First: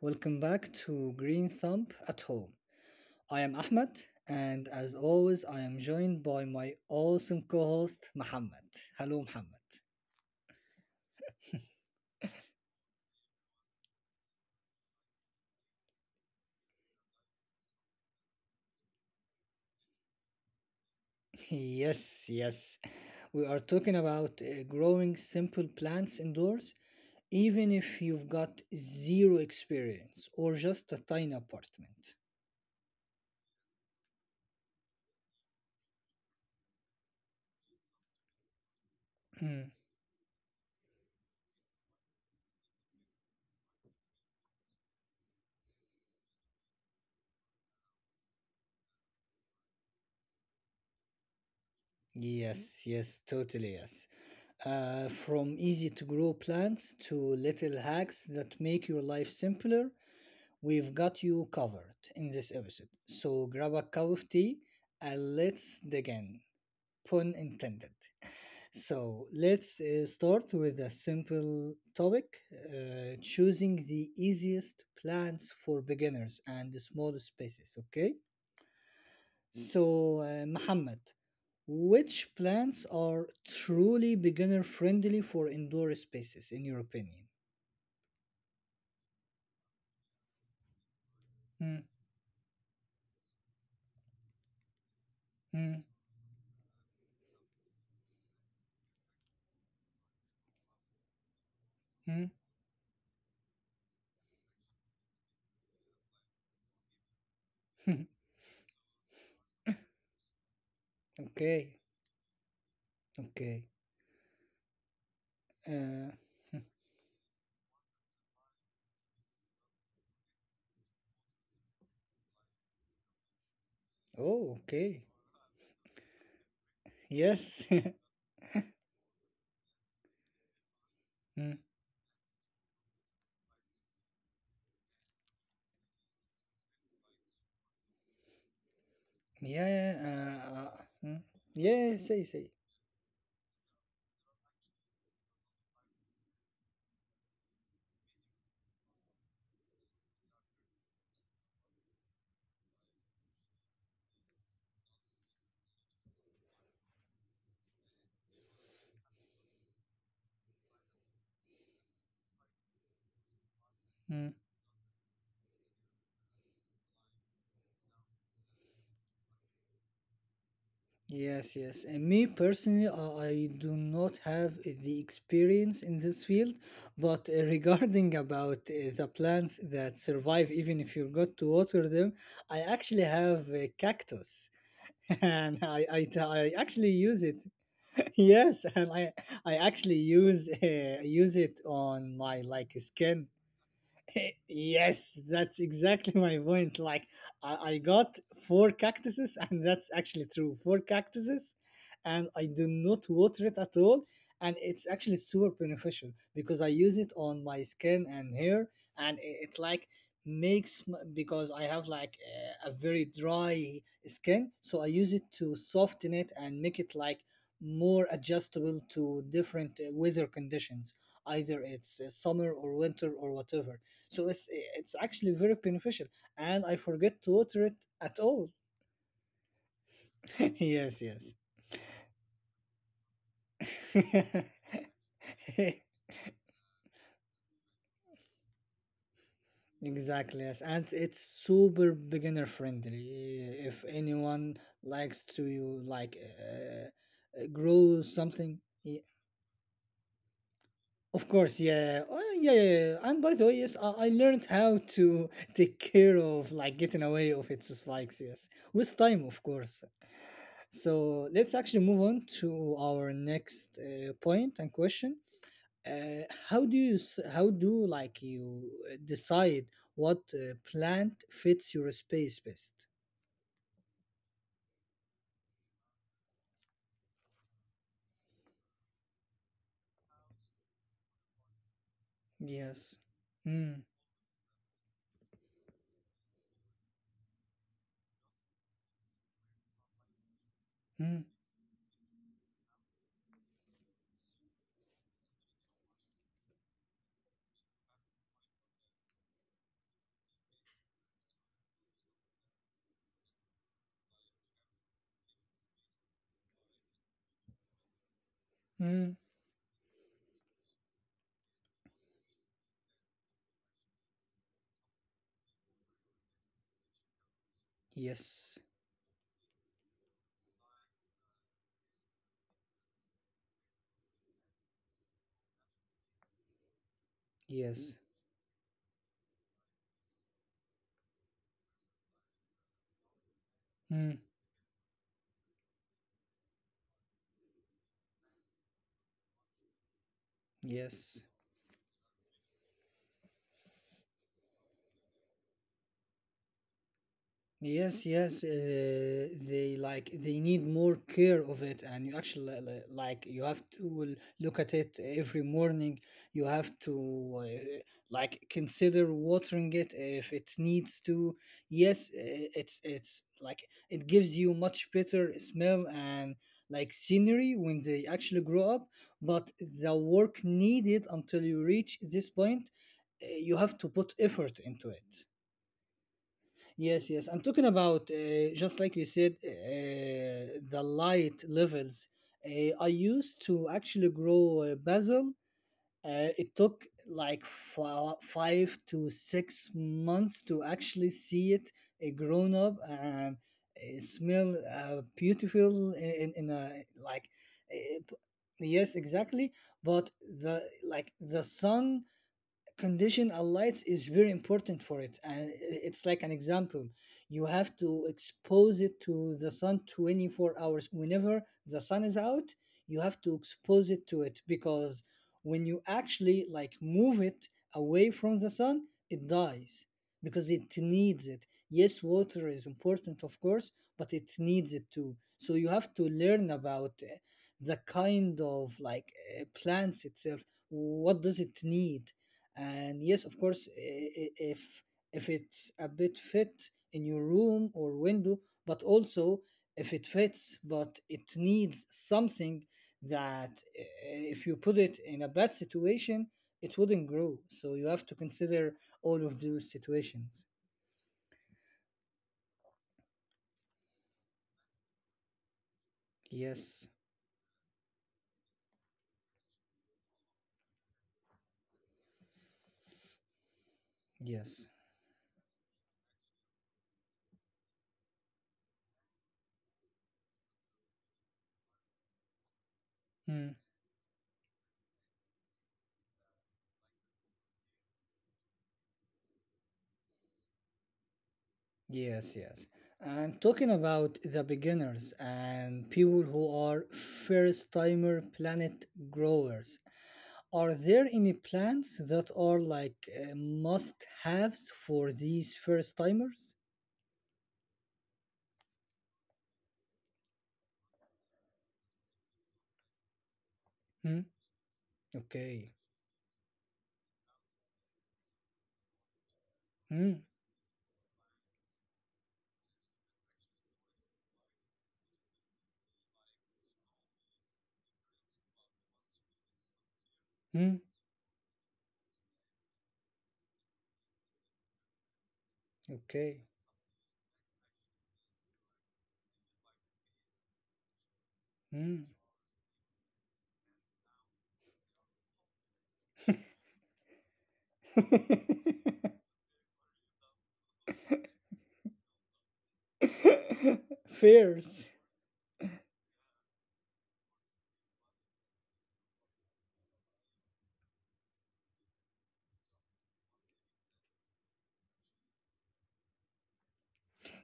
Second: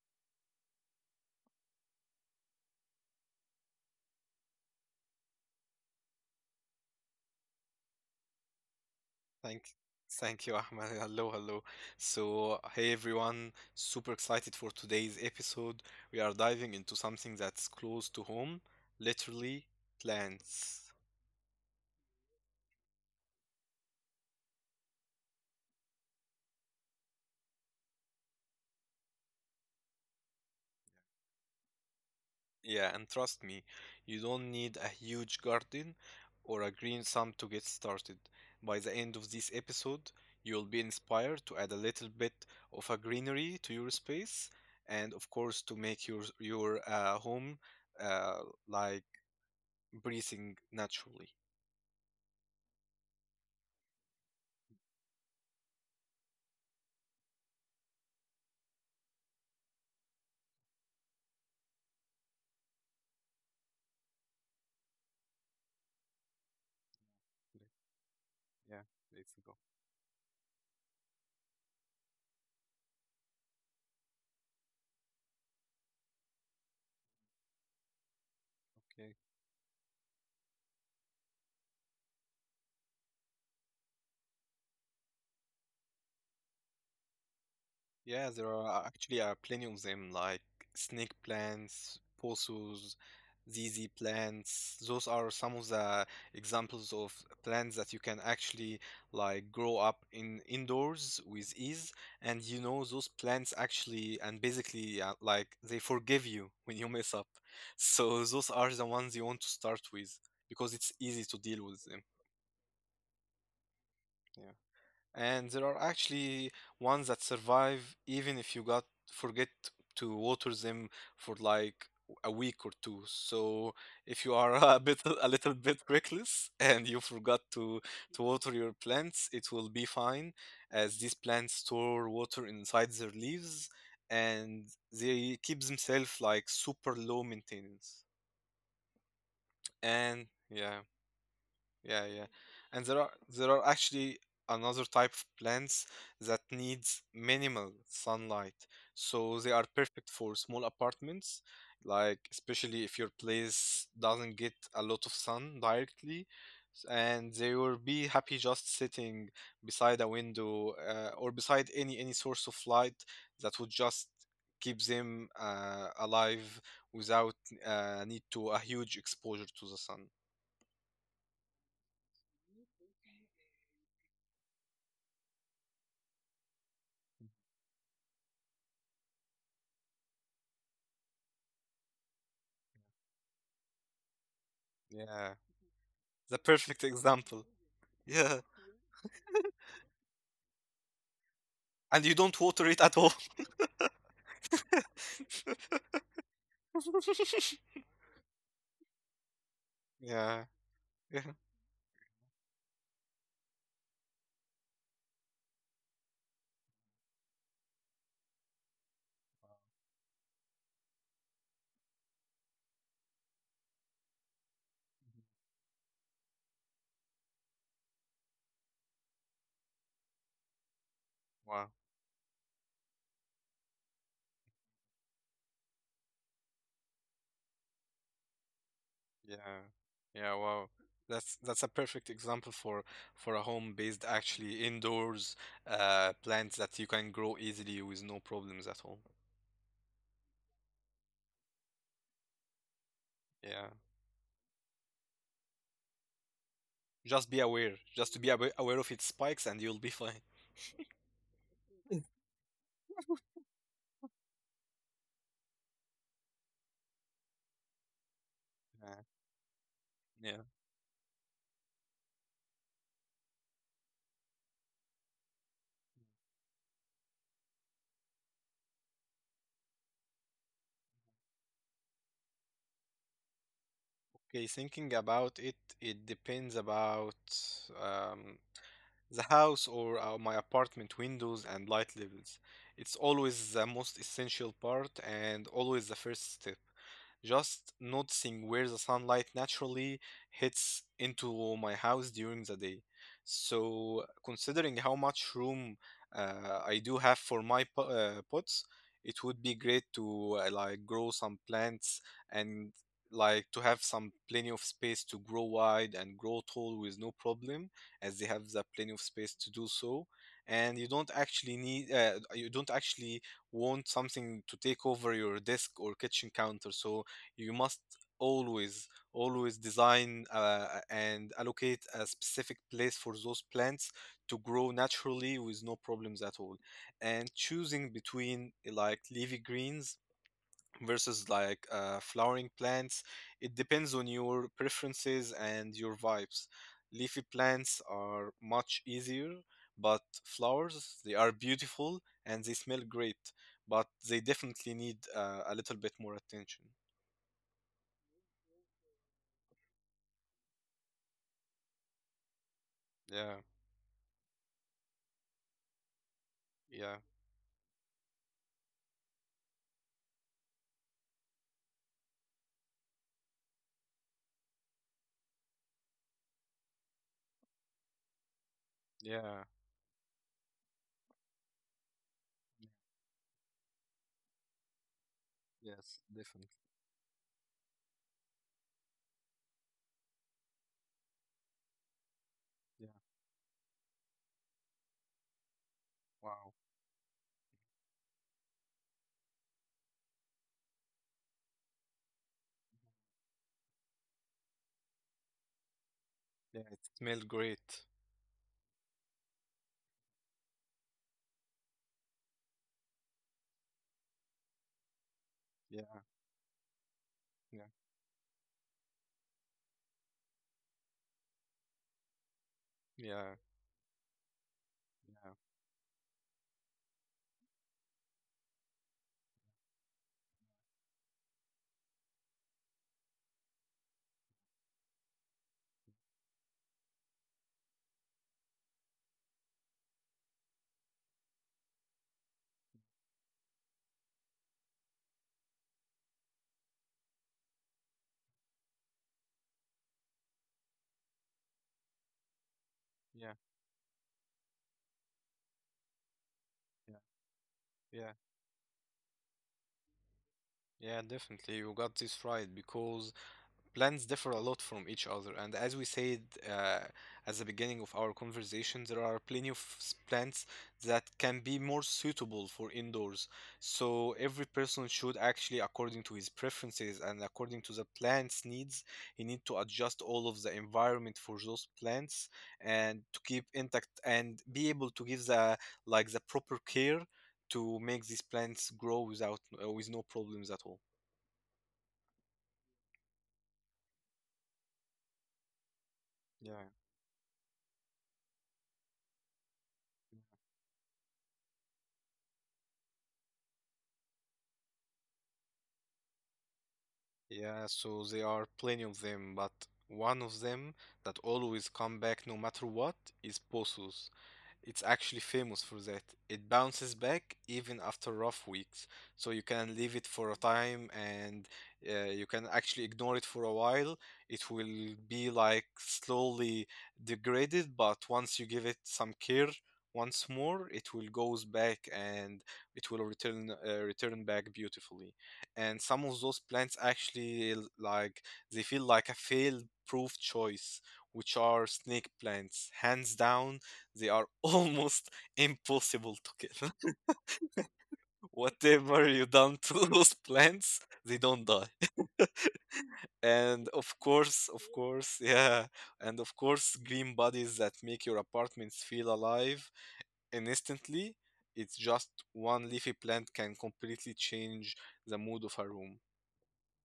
welcome back to Green Thumb at Home. I am Ahmed, and as always, I am joined by my awesome co host, Muhammad. Hello, Muhammad. Thank thank you, Ahmed. Hello, hello. So, hey everyone, super excited for today's episode. We are diving into something that's close to home, literally plants. Yes, we are talking about growing simple plants indoors, even if you've got zero experience or just a tiny apartment. Yeah, and trust me, you don't need a huge garden or a green thumb to get started. By the Hmm. end of this episode, you'll be inspired to add a little bit of a greenery to your space, and of course to make your home, uh, like, breathing naturally. Yes, totally yes. From easy to grow plants to little hacks that make your life simpler, we've got you covered in this episode, so grab a cup of tea and let's dig in. Pun intended. Like, So yeah, let's let's go. start with a simple topic, choosing the easiest plants for beginners and small spaces. Okay, Okay. so Muhammad, which plants are truly beginner friendly for indoor spaces, in your opinion? Yeah, there are actually are plenty of them, like snake Mm, plants, posos, ZZ plants. Those mm, are some of the examples of plants that you can actually like grow up in indoors with ease. And you know, those plants actually and basically, like, they forgive you when you mess up. mm. So those are the ones you want to start with because it's okay, easy to deal with them. okay. Yeah. And Uh, there are actually ones that survive even if you got forget to water them for like a week or two. So Oh, if you okay. are a little bit reckless and you Yes. forgot to water your plants, it will be fine as Mm. these plants store water inside their leaves and they keep themselves like super low maintenance. Yeah. yeah, Uh, uh, And mm. yeah. Yeah, say. Yeah, yeah. And there are actually another type of plants that needs minimal sunlight. So they are perfect for small apartments, like especially if your place doesn't get a lot of sun directly. And they will be happy just sitting beside a window, or beside any source of light that Mm. would just keep them alive without, need to a huge exposure to the sun. Yes. And me personally, I do not have the experience in this field, but regarding about the plants that survive even if you got to water them, I actually have a cactus, and I, Yeah. I, I actually The use perfect it. example. Yes, and Yeah. I actually use use it on my And you like don't water skin. it at all. Yes, that's exactly my point. I got four cactuses, and that's actually true. Four Yeah. cactuses, Yeah. and I do not water it at all. And it's actually super beneficial because I use it on my skin and hair, and it like makes because I have like a very dry skin, so I use it to soften it and make it like more adjustable to different weather conditions, either it's Wow. summer or winter or whatever. So it's actually very beneficial, and I forget to water it at all. Yeah. Yeah, yes wow. yes That's a perfect example for a home-based, actually indoors, plants that you can grow easily with no problems at all. Exactly, yes. And it's super beginner friendly if Yeah. anyone likes to like Just be grow aware. something. Just to be Yeah, aware of its spikes and you'll be fine. of course, yeah. Oh, yeah, yeah. And by the way, yes, I learned how to take care of like getting away of its spikes, yes, with time, of Yeah. course. Yeah. So let's actually move on to our next point and question. How do you s- how do like you decide what plant fits your space best? Okay, thinking about it, it depends about, um, the house, or my apartment windows and light levels. Yes. It's Mm, always the most essential part and always the first step. Just noticing where the sunlight naturally mm, hits into my house during the day. So, considering how much room I do have for my pots, it would be great to, like, grow some plants and like to have some plenty of space to grow wide and grow tall with no problem, as they have mm. the plenty of space to do so, and you don't actually want something to take over your desk or kitchen counter. So you must Yes. always design, and allocate a specific place for those plants to grow naturally with no problems at all. And Yes. choosing between like leafy greens versus, like, flowering plants, it Mm, depends on your preferences and your vibes. Leafy plants are much easier, but yes. flowers, they are beautiful and they smell great, but they definitely need, a little bit more attention. Yes, they like they need more care of it, and you actually like you have Yeah, to look at it every morning. You have to yeah, like consider watering it if it needs to. Yes, it's like it gives you much better smell and like scenery when they actually grow up, but the yeah, work needed until you reach this point, you have to put effort into it. yes, definitely. Yes. I'm talking about just like you said, the light levels. I Yeah, used to actually grow basil. It took wow. like 5 to 6 months to actually see it grown up and smell beautiful in a Yeah, it like. smelled Uh, great. yes, exactly. But the like the sun condition lights is very important for it, and it's like an Yeah, example. You have to yeah, expose it to the sun 24 hours whenever the sun is out. You have to yeah, yeah, expose it to it because when you actually like move it away from the sun it dies, because it needs it. Yes, water is important, of course, but it needs it too. So you have to learn about the kind of like plants itself, what does it need. And yes, of course, i- if if it's a bit fit in your room or window, but also if it fits but it needs something that uh, yeah, if you put it in a bad situation it wouldn't grow, yeah, so you have to yeah, consider all of those situations. yeah, definitely. You got this right, because plans differ a lot from each other, and as we said, yes uh, at the beginning of our conversation, there are plenty of plants that can be more suitable for indoors, yes so every person should, actually, according to his preferences and according to the plants needs, he need to adjust all of the environment for those plants Hmm. and to keep intact and be able to give the, like, the proper care, to make these plants grow with no problems at all. Yes. And talking about the beginners and people who are Yeah, first timer planet growers, are there any plans that are like must haves for these first timers? yeah, so there are plenty of them, but one of them that always come back no matter what is Hmm. Pothos. It's actually Okay. famous for that. It bounces back even after rough weeks. So you Hmm. can leave it for a time, and, you can actually ignore it for a while. It will be like slowly degraded, but once you give it some care Hmm. once more, it will goes back, and it will return back beautifully. And Okay. some of those plants actually, like, they feel like a fail proof choice, which Hmm. are snake plants, hands down. They are almost impossible to kill. Whatever you done to those plants, they don't die. And Fierce. Of course, yeah. And of course, green bodies that make your apartments feel alive and instantly. It's just one leafy plant can completely change the mood of a room.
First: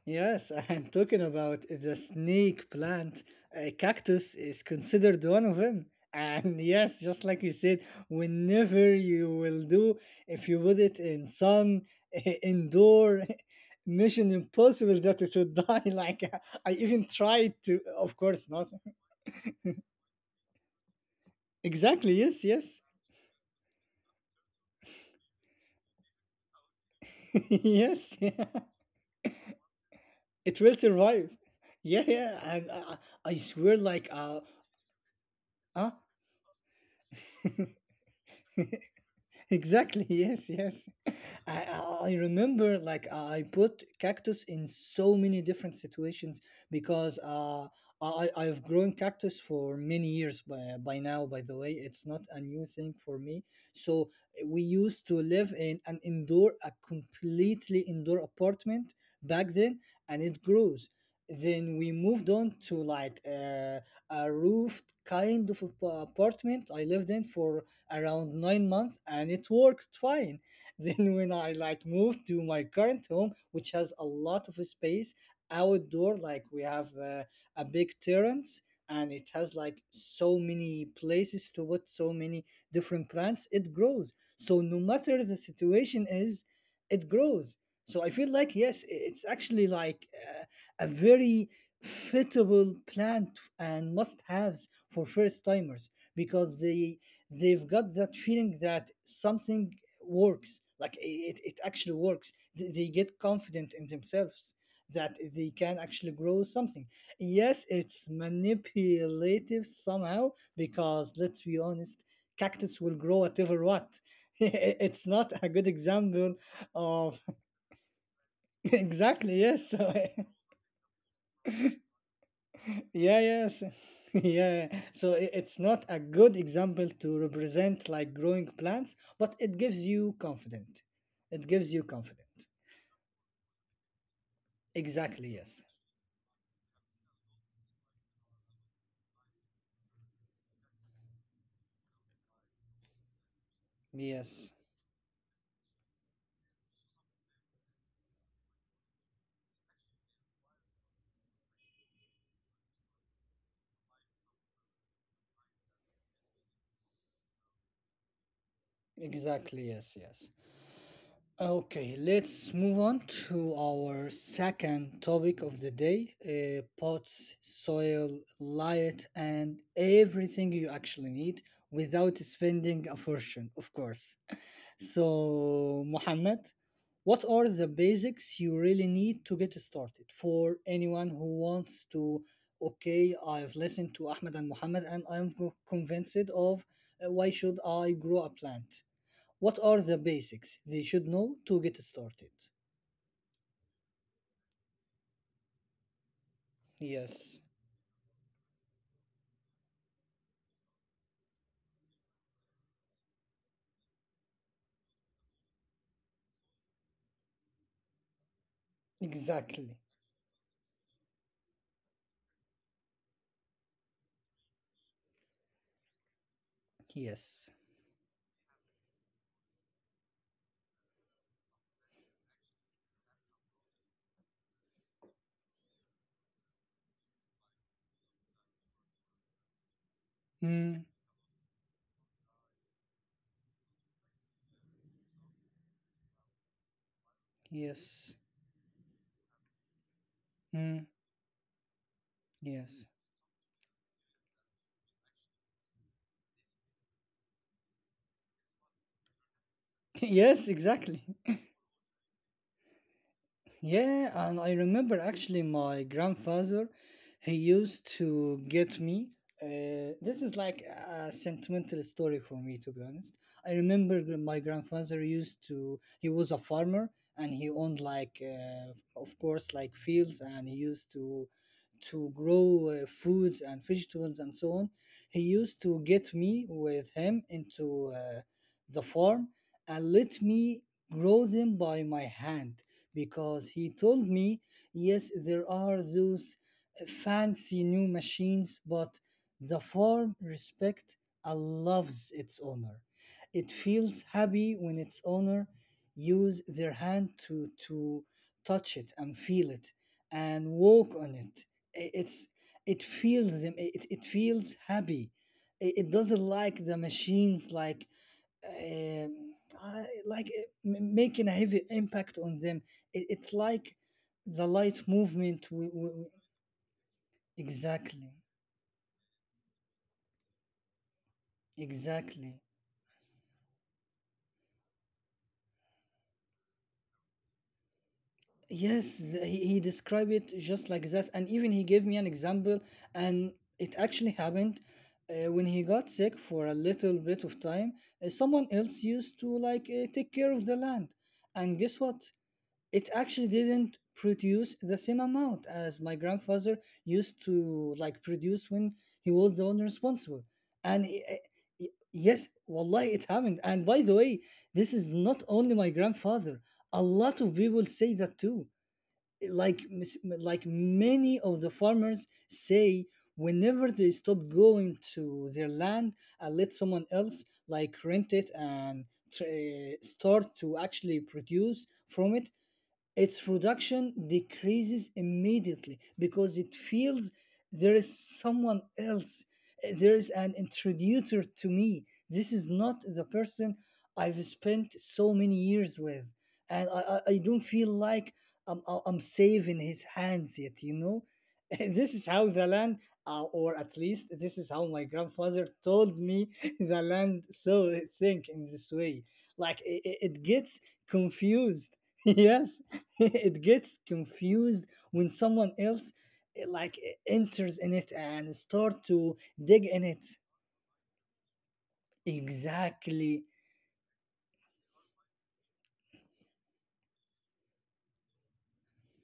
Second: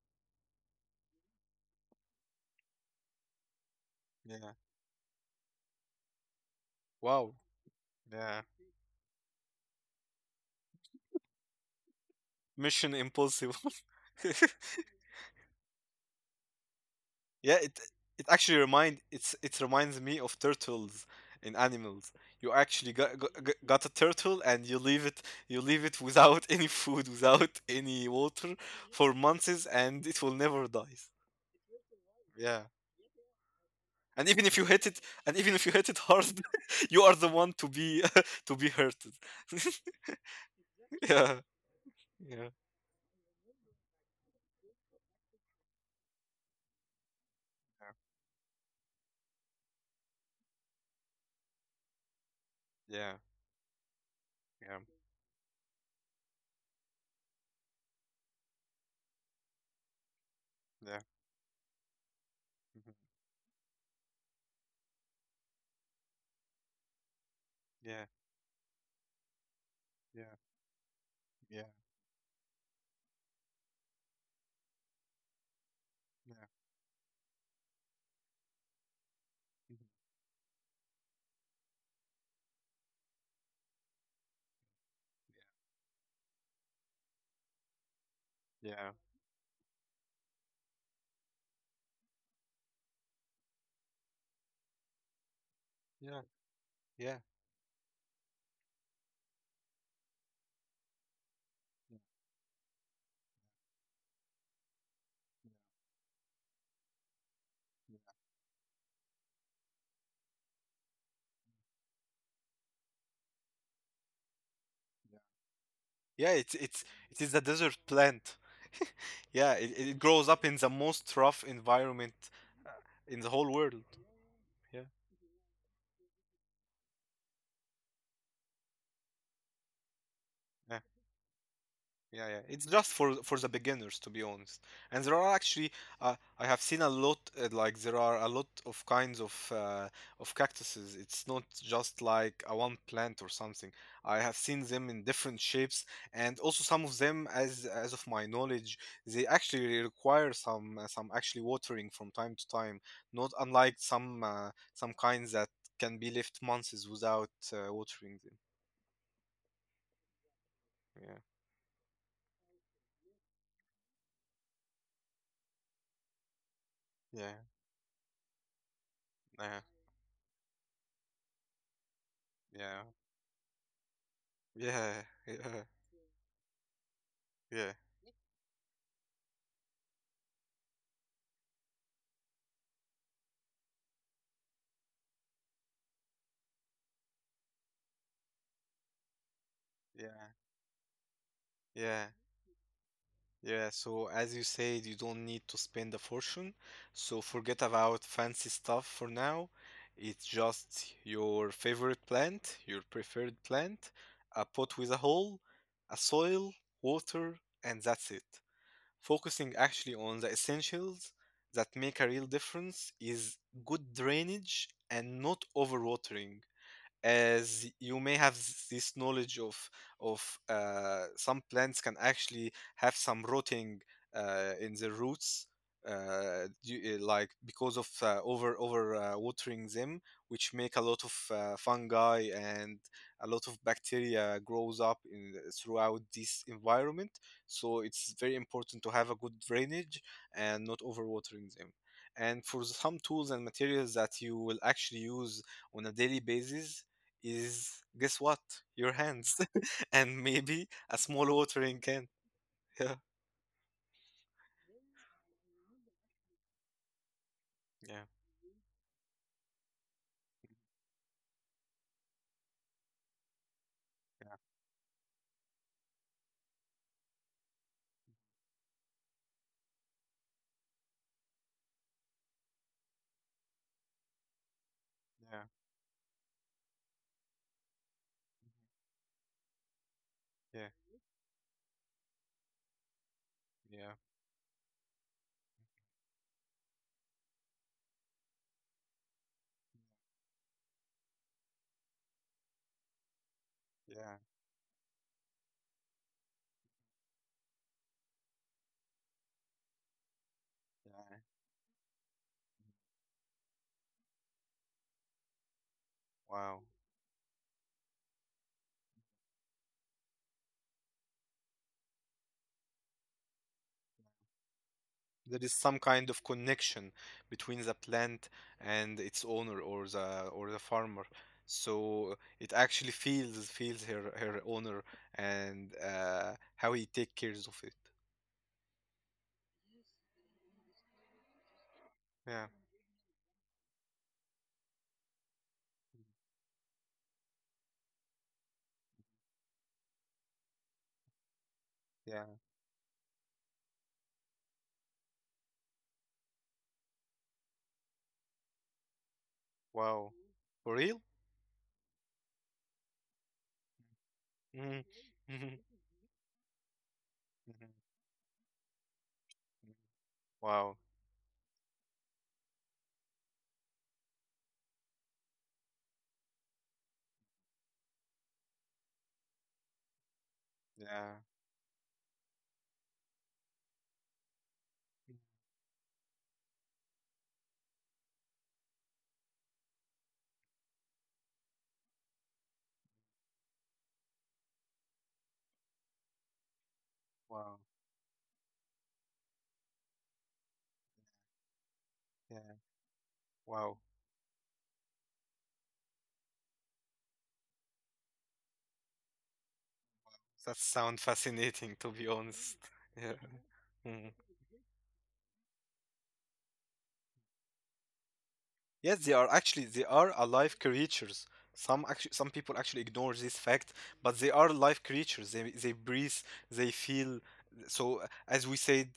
Yes, and talking about the snake plant, a cactus Yeah. is considered one of them. And yes, just Wow. like you said, Yeah. whenever you will do, if you put it in sun, Mission indoor, impossible. mission impossible that it would die. Like, I even Yeah, tried it to, it of actually course not. remind it's it reminds me of turtles in animals. Exactly. You Yes. actually Yes. got a turtle, and you leave it without any food, without any Yes. water for months, and it will never It will die. survive. Yeah. Yeah. Yeah. And I swear, like And even if you hit it and even if you hit it uh, hard, you are the one to be to be hurted. exactly. Yes. Yes. Yeah. I Yeah. remember like I put cactus in so many different situations, because I've grown cactus for many years by now. By the way, it's not a new thing Yeah. for me. So, eh, we Yeah. used to live in an indoor, a completely indoor apartment back then, and it grows. Yeah. Yeah. Then we moved on to Mhm. like a roofed kind of apartment I lived in for Yeah. around 9 months, and it worked Yeah. fine. Then when I Yeah. like moved to my current home, which has a lot of space outdoor, Yeah. like we have a big terrace, and it has Mhm. like so many places to put so many different plants, it grows. So no matter the situation is, it grows. So I feel like yes, Yeah. It's actually like a very fitable plant and must haves for first timers Yeah. because Yeah. they've got that feeling that something works, like it actually works. They get confident in themselves that they can actually grow something. Yes, it's manipulative somehow, because let's be honest, cactus will grow whatever what. It's not a good Yeah, example of it is a desert plant. exactly, Yeah, it, yes. it grows up in the most rough environment in Yeah, the whole yes. world. Yeah. Yeah. So it's not a good example to represent like growing plants, but it gives you Yeah. confident. It gives you Yeah, confident. yeah. It's just for the beginners, to be honest. And there Exactly, are yes. actually, I have seen a lot. Like, there are a lot of kinds of, of cactuses. It's not just like a one plant or something. I have Yes. seen them in different shapes, and also some of them, as of my knowledge, they actually require some actually watering from time to time. Not unlike some kinds that can be left months without, watering them. Exactly, yes. Yeah, Okay, let's move on to our second topic of the day, pots, yeah, soil, light, and yeah, everything you actually need without yeah, spending a fortune, of course. yeah. Yeah. So, Mohammed, what are the Yeah, basics you really need to get started for anyone who wants to? Okay, I've listened to Ahmed and Mohammed, and I'm convinced of why should I grow a plant? What are the yeah, basics they should know to get yeah, started? yeah. So as you said, you don't need to spend a fortune. So Yes, forget about fancy stuff for now. It's just your favorite plant, your preferred plant, a pot with a hole, a soil, water, and that's it. Focusing exactly. actually on the essentials that make a real difference is good drainage and not overwatering. Yes. As you may have, this knowledge of, some plants can actually have some rotting, in the roots, like, because of, over watering them, which Mm, make a lot of, fungi and a lot of bacteria grows up in throughout this environment. So yes. it's very important to have a good drainage and Mm, not overwatering them. And for yes. some tools and materials that you will actually use on a daily basis is, guess what? Your hands and Yes, maybe exactly. a small watering can. Yeah. Yeah, and I remember actually my grandfather, he used Yeah. to get me. This is like a sentimental story for me, to be honest. I remember my grandfather used to, he was a farmer and he owned like, of course, like fields, and he used to grow foods and vegetables and so on. He Yeah. used to get me with him into the farm and let me Yeah. grow them by my hand because he Yeah. told me, yes, there are those fancy new machines, but the farm respect loves its owner. It feels Yeah. happy when its owner use their hand to touch it and feel it and walk on Yeah. it. It's, it feels them. It feels happy. It doesn't like Wow. the machines, like um, I, like making a heavy impact on them. It's like the light movement. There is some kind of connection between the exactly, plant and its owner, or the farmer. So, exactly. it actually feels her owner, and, how he take cares of it. Yes, he described it just like that, and even he gave me an Yeah. example, and it actually happened. When he got sick for a little bit of time, someone else used to like take care of the land, and guess what? Yeah. It actually didn't produce the same amount as my grandfather used to like produce when he was the one Wow. responsible. For And real? I- yes, wallahi, it happened. And by the way, this Mm. is not only Mhm. my grandfather, a lot of people Mhm. say that too. Like like Wow. many of the farmers say, whenever they stop going to their land and let someone else like rent it and eh, start to actually Yeah. produce from it, its production decreases immediately, because it feels there is someone else. Eh, there is an introducer to me, this is not the person I've spent so many years with, and I don't Wow. feel like I'm, I'm safe in his hands yet, you know. This is how the land, or at Wow, least this is how my grandfather told me the land. So think in this way, like it gets that sounds confused. fascinating, to be honest. Yes, Yeah. it gets Mhm. confused when someone else, eh, like eh, enters in it and start Yes, to they are dig actually in they it. are alive creatures. Some people actually ignore Exactly, this fact, but they are live creatures. They breathe, they feel. So, as we said,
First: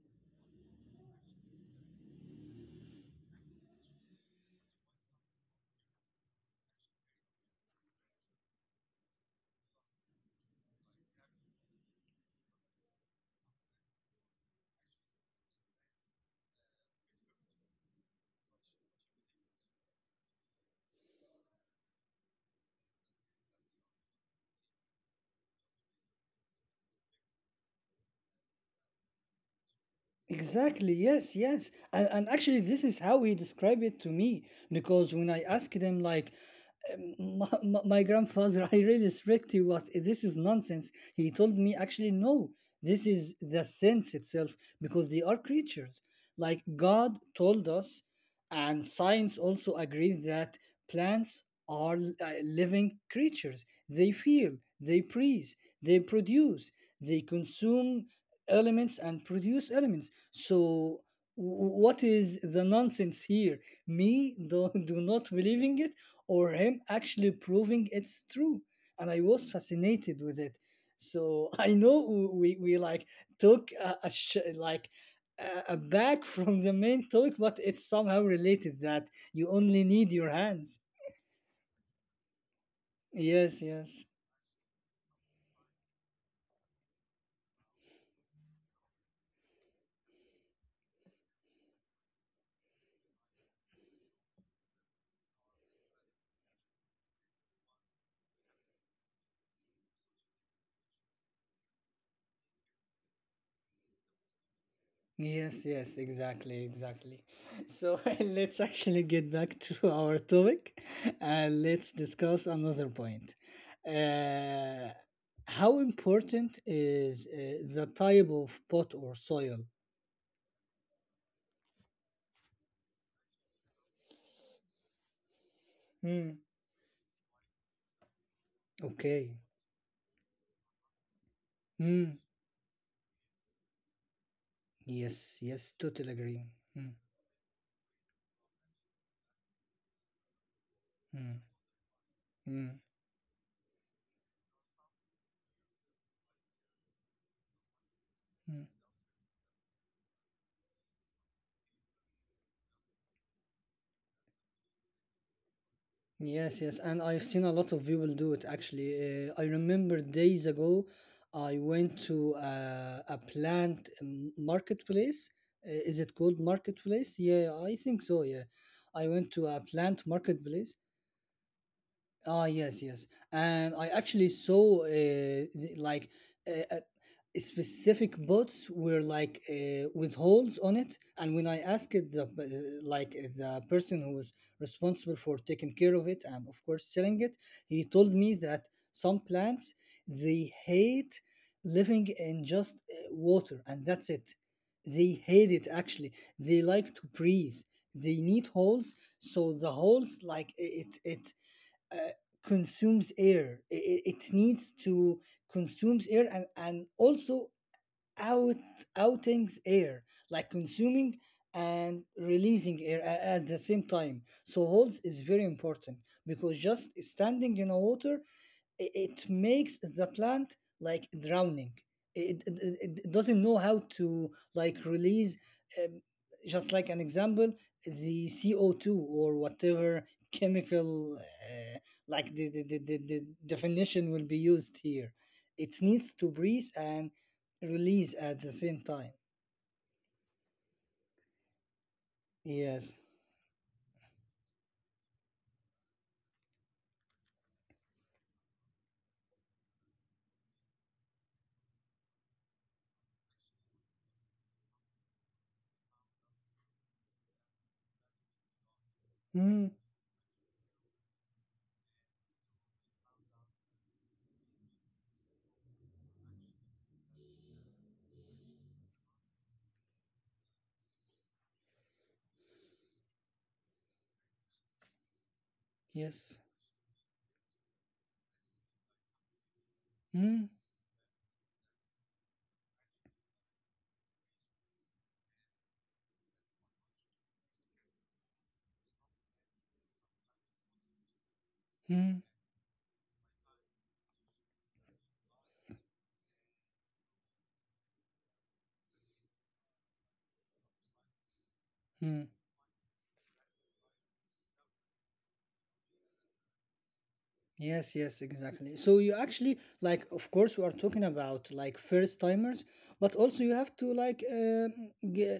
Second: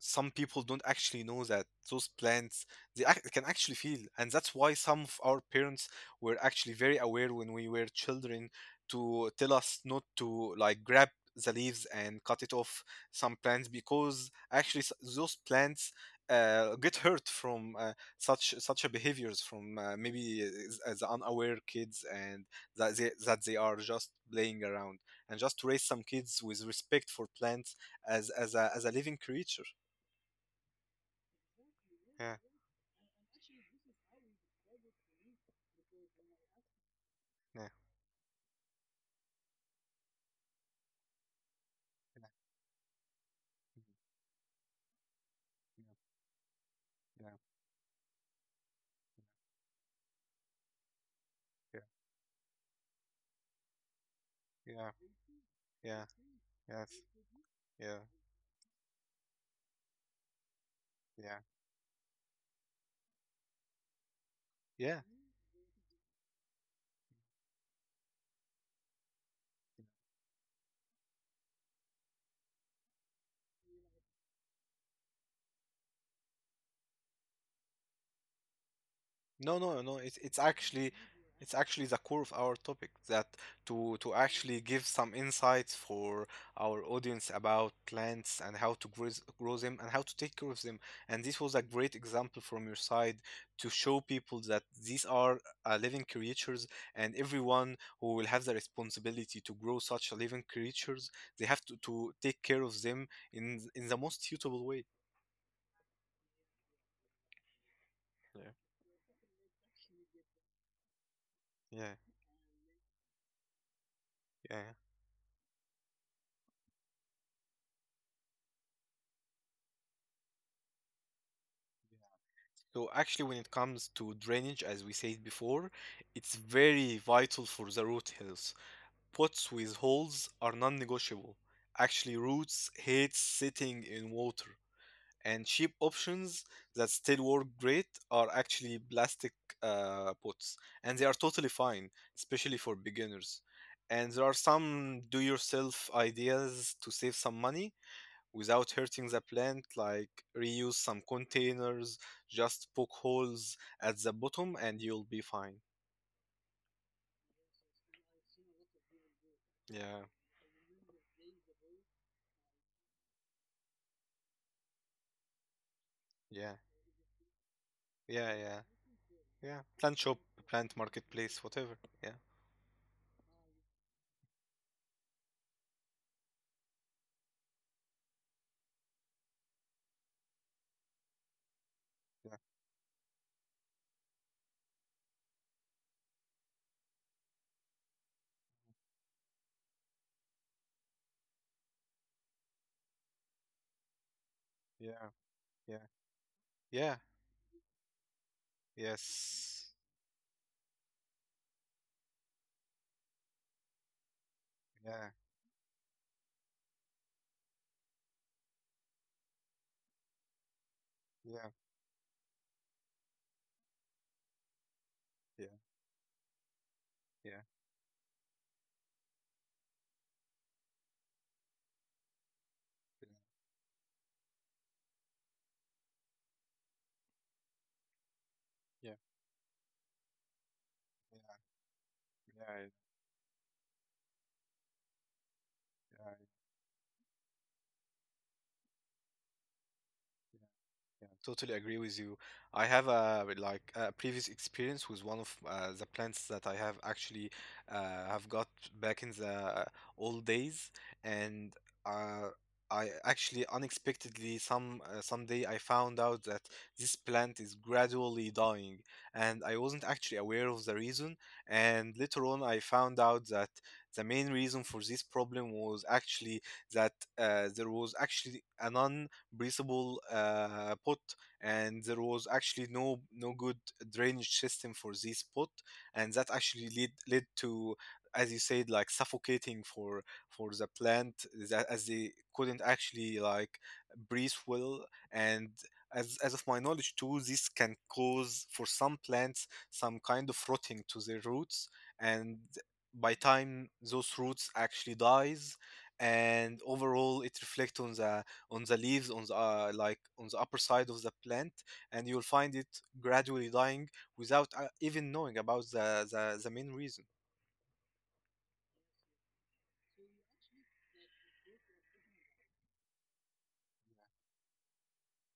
some people don't actually know that those plants can actually feel, and that's why some of our parents were actually very aware when we were children, to tell us not to like grab the leaves and cut it off some plants, because actually, those plants, get hurt from, such a behaviors from, maybe, as unaware kids, and that they are just playing around, and just to raise some kids with respect for plants as a living creature. Exactly, yes. And Yeah, actually, this is how he described it to me because when I asked him, like, yeah, my grandfather, I really respect you, but this is nonsense," he told me, actually, no, this is the sense itself, because they are creatures. Like, God told us, and science also agrees that plants are living creatures. They feel, yeah, yeah, they breathe, yeah, they yeah, produce, yeah, yeah, yes, they yeah, consume elements and produce elements. So yeah, what is the nonsense here? Me yeah. do not believing it or him actually proving it's true. And I was fascinated with it. So I know we like took like a back from the main talk, but it's somehow related that you No, no, only no. need It's your it's hands. actually it's actually the core of our topic, that, Yes, to yes. to actually give some insights for our audience about plants and how to grow them, and how to take care of them. And this was a great example from your side to show people that these are, living creatures, and everyone who will have the responsibility to grow such a living creatures, they have to take care of them in the most suitable way. Yes, yes, exactly, exactly. So Yeah. let's actually get back to our topic and Yeah. let's discuss another point. Yeah. Uh, how important is the type of pot or soil? So actually, when it comes to drainage, as we said before, it's Hmm. very vital for the root health. Okay. Pots with holes are non-negotiable. Actually, Hmm. roots hate sitting in water, Yes, and cheap yes, totally options agree. that Hmm. still work great are actually plastic, pots, and they are Hmm. totally fine, especially Hmm. for beginners. And there are some do-yourself ideas to save some money Hmm. without hurting the plant, like reuse some containers, just poke holes at the bottom and you'll be fine. Yes, yes, and I've seen a lot of people do it actually. I remember Yeah, days ago, I went to a plant marketplace. Is it called yeah, marketplace? Yeah, I think so. yeah, Yeah, yeah, I went to a yeah. plant Plant shop, marketplace. plant marketplace, whatever. Yeah, Ah, yes, yes. And I actually saw like uh, uh, specific boats were like with holes on it. And when I asked it the like the person who was responsible for taking care of it and of course selling it, he told me that some plants they hate living in just water and that's it. yeah, They hate it yeah, actually. They like yeah, to breathe. They need holes, so the yes, holes like it uh, consumes air it needs yeah, to consumes air and also out outings air like consuming yeah, and releasing air at the same time so holds is yeah, very important because just yeah, yeah, standing in a water it makes the plant like drowning, it doesn't know how to like release um, just like an example the yeah, CO2 or whatever chemical yeah, yeah, like the, yeah, the, the, the the definition will be used here it yeah, needs to breathe and release at the same time. yeah. Yeah, totally agree with you. I have Yes. a previous experience with one of the plants that I have actually have got back in the old days, and uh, I actually unexpectedly someday I found out that this plant is gradually dying, and I Mm, wasn't actually aware of the reason. And later on, I found out that the main reason for this problem was actually that there was actually an breathable pot, and there was actually no good drainage system for this pot, and that yes. actually lead led to as you said like suffocating for Mm, the plant that as they couldn't actually like breathe well and as of my knowledge too, this can cause for some plants some kind of rotting to their roots, mm, and by time those roots actually dies, and overall it reflects on the leaves on the like on the upper side of the plant and you'll mm. find it gradually dying without even knowing about the, the main reason, Yes, yes, exactly. So you actually like of course we are talking about like first timers, but also you have to like g-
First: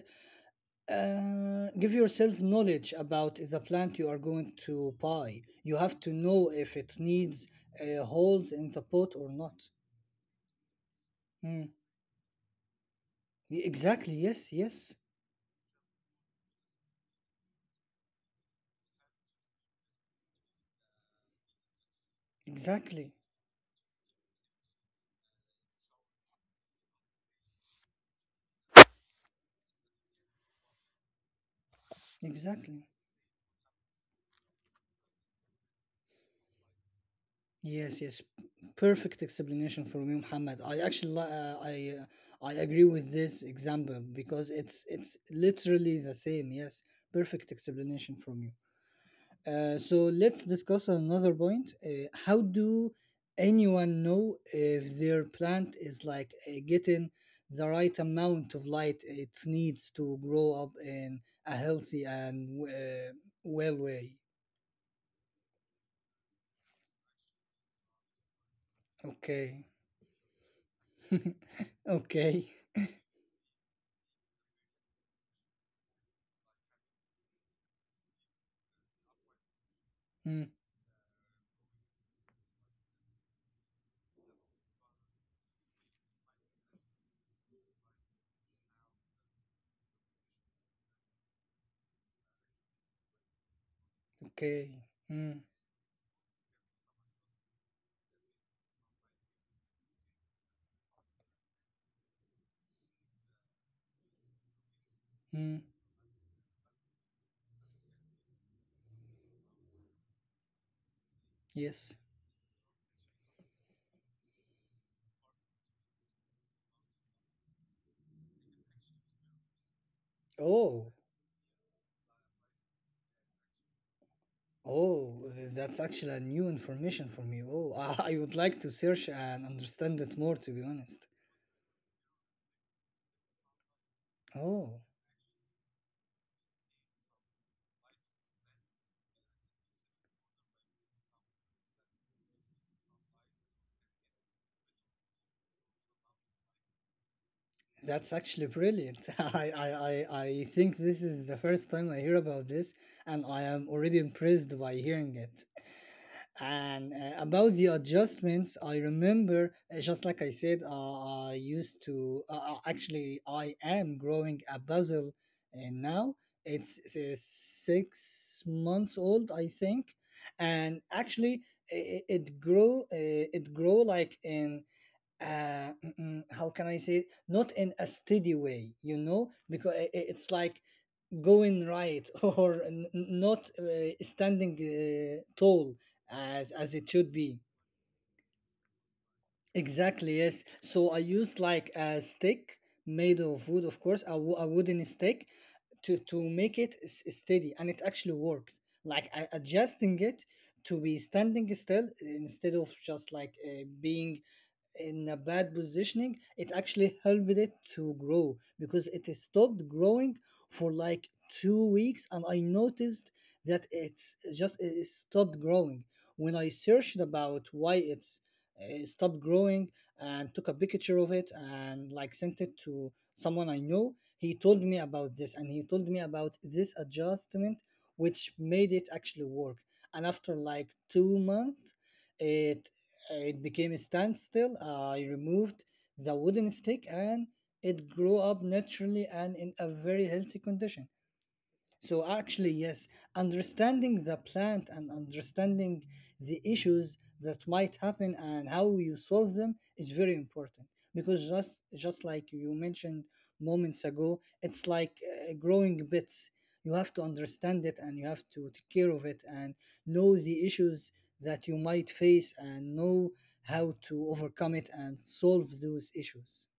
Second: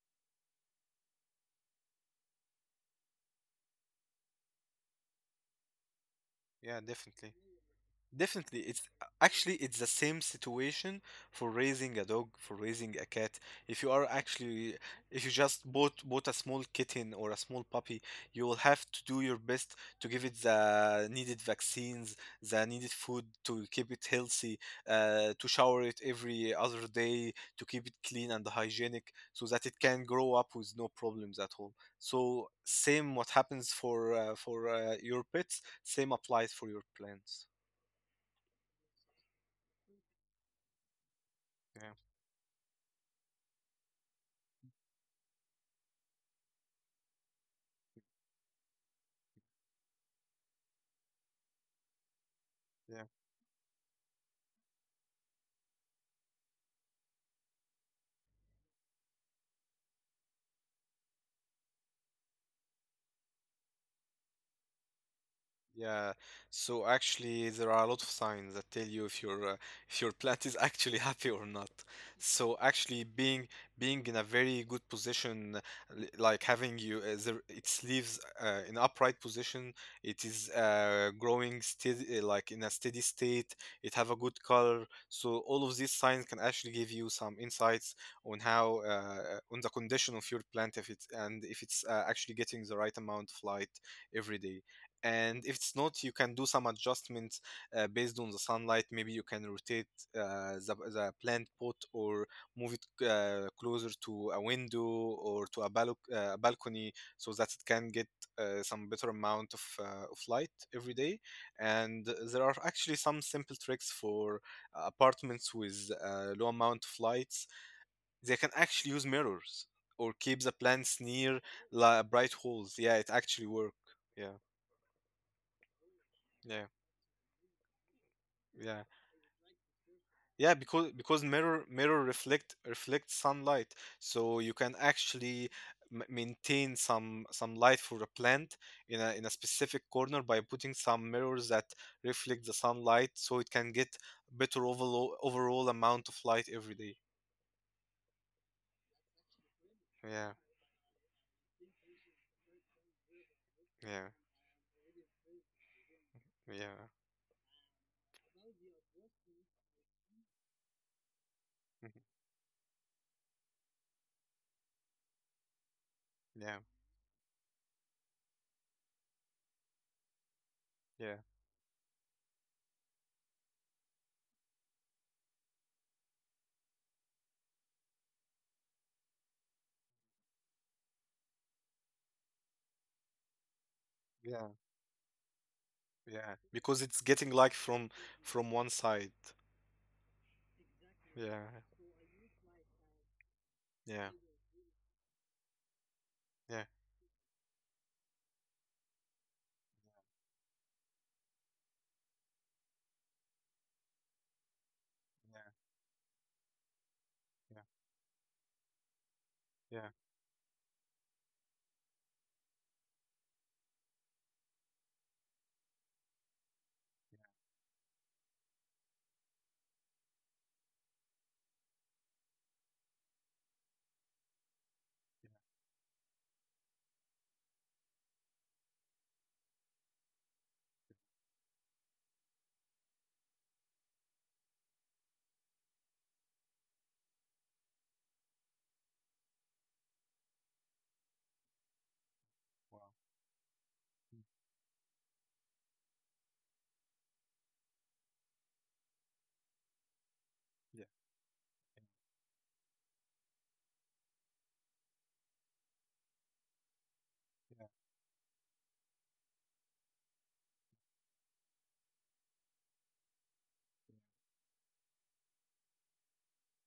give yourself knowledge about the plant you are going to buy. You have to know if yeah, it definitely. needs holes Definitely, in the it's pot or actually not. it's the same situation for Mm. raising a dog, for raising a cat. If you Exactly. are Yes, actually, yes. if you just bought a small kitten or a small puppy, you will have to do your best to give it the needed vaccines, the needed Exactly. food to keep it healthy, to shower it every other day, to keep it clean and hygienic, so that it can grow up with no problems at all. So Exactly. same what happens for your pets, same applies for your plants. Yes, yes, perfect explanation from you, Muhammad. I actually li- uh, I Yeah. uh, I agree with this example because it's literally the same. Yes, perfect explanation from you. So let's discuss another point. How do Yeah, anyone know if their plant is like getting the right amount of light it needs to grow up in a healthy and well way? yeah. So actually, there are a lot of signs that tell you if your Okay, if your plant is actually happy or not. okay. So actually, being in a very good position, like having you the, its leaves in upright position, it Hmm. is growing steady, like in a steady state. It have a good color. So all of these signs can actually give you some insights on how on the condition of your plant if it's and if it's actually getting the right amount of light every Okay. day. Mm, And if it's not, you can do some adjustments based on the sunlight. Maybe you can rotate the plant pot or move it closer to a window or mm, to a balcony so that it can get some better amount of light every day. yes. And there are actually some simple tricks for apartments with low amount of lights. They can actually use mirrors or keep the Oh, plants near bright holes. Yeah, it actually work, yeah, oh, that's actually a new yeah, information from you. Oh, I would like to yeah. search and understand it more, to Yeah, be because honest. because mirror reflect sunlight, so you can Oh, actually maintain some light for a plant in a specific corner by putting some mirrors that reflect the sunlight, so it can get better overall amount of light every day. that's actually brilliant. I, I, I, Yeah, I think this is the first time I hear about this, and I am already yeah, impressed by hearing it. yeah, And about the adjustments, I remember, just like I said, I used mhm, to, actually, I am growing a basil now. yeah, It's, 6 months old, I think. And yeah, actually, it, it grow, uh, it grow like in, uh, how can I say it? Not in a steady way, because it's like going right or not yeah, standing tall yeah. as Because it it's should getting be. light from one side. Exactly, yes. So I used Yeah, like a stick made of wood, of course, yeah, a wooden stick to yeah, make it steady, and it actually worked. Like I adjusting it to be standing still instead of just like being in a yeah, bad positioning, it actually helped yeah, yeah, it to grow because it stopped yeah, growing for like 2 weeks, and I noticed that it's just it stopped growing. When I searched about why it's stopped growing and took a picture of it and like sent it to someone I know. He told me about yeah. this and he told me about this adjustment which made it actually work. And after like 2 months, it it became a standstill. I removed the wooden stick and it grew up naturally and in a very healthy condition. So actually, Wow. yes, understanding Mm. the plant and understanding the issues that might happen and how you solve them is very important Yeah. because just Yeah. just like you mentioned moments ago, it's like growing bits. You have to Yeah. understand it and you have to take care of it and know the issues that you might face and know how to overcome it and solve those issues.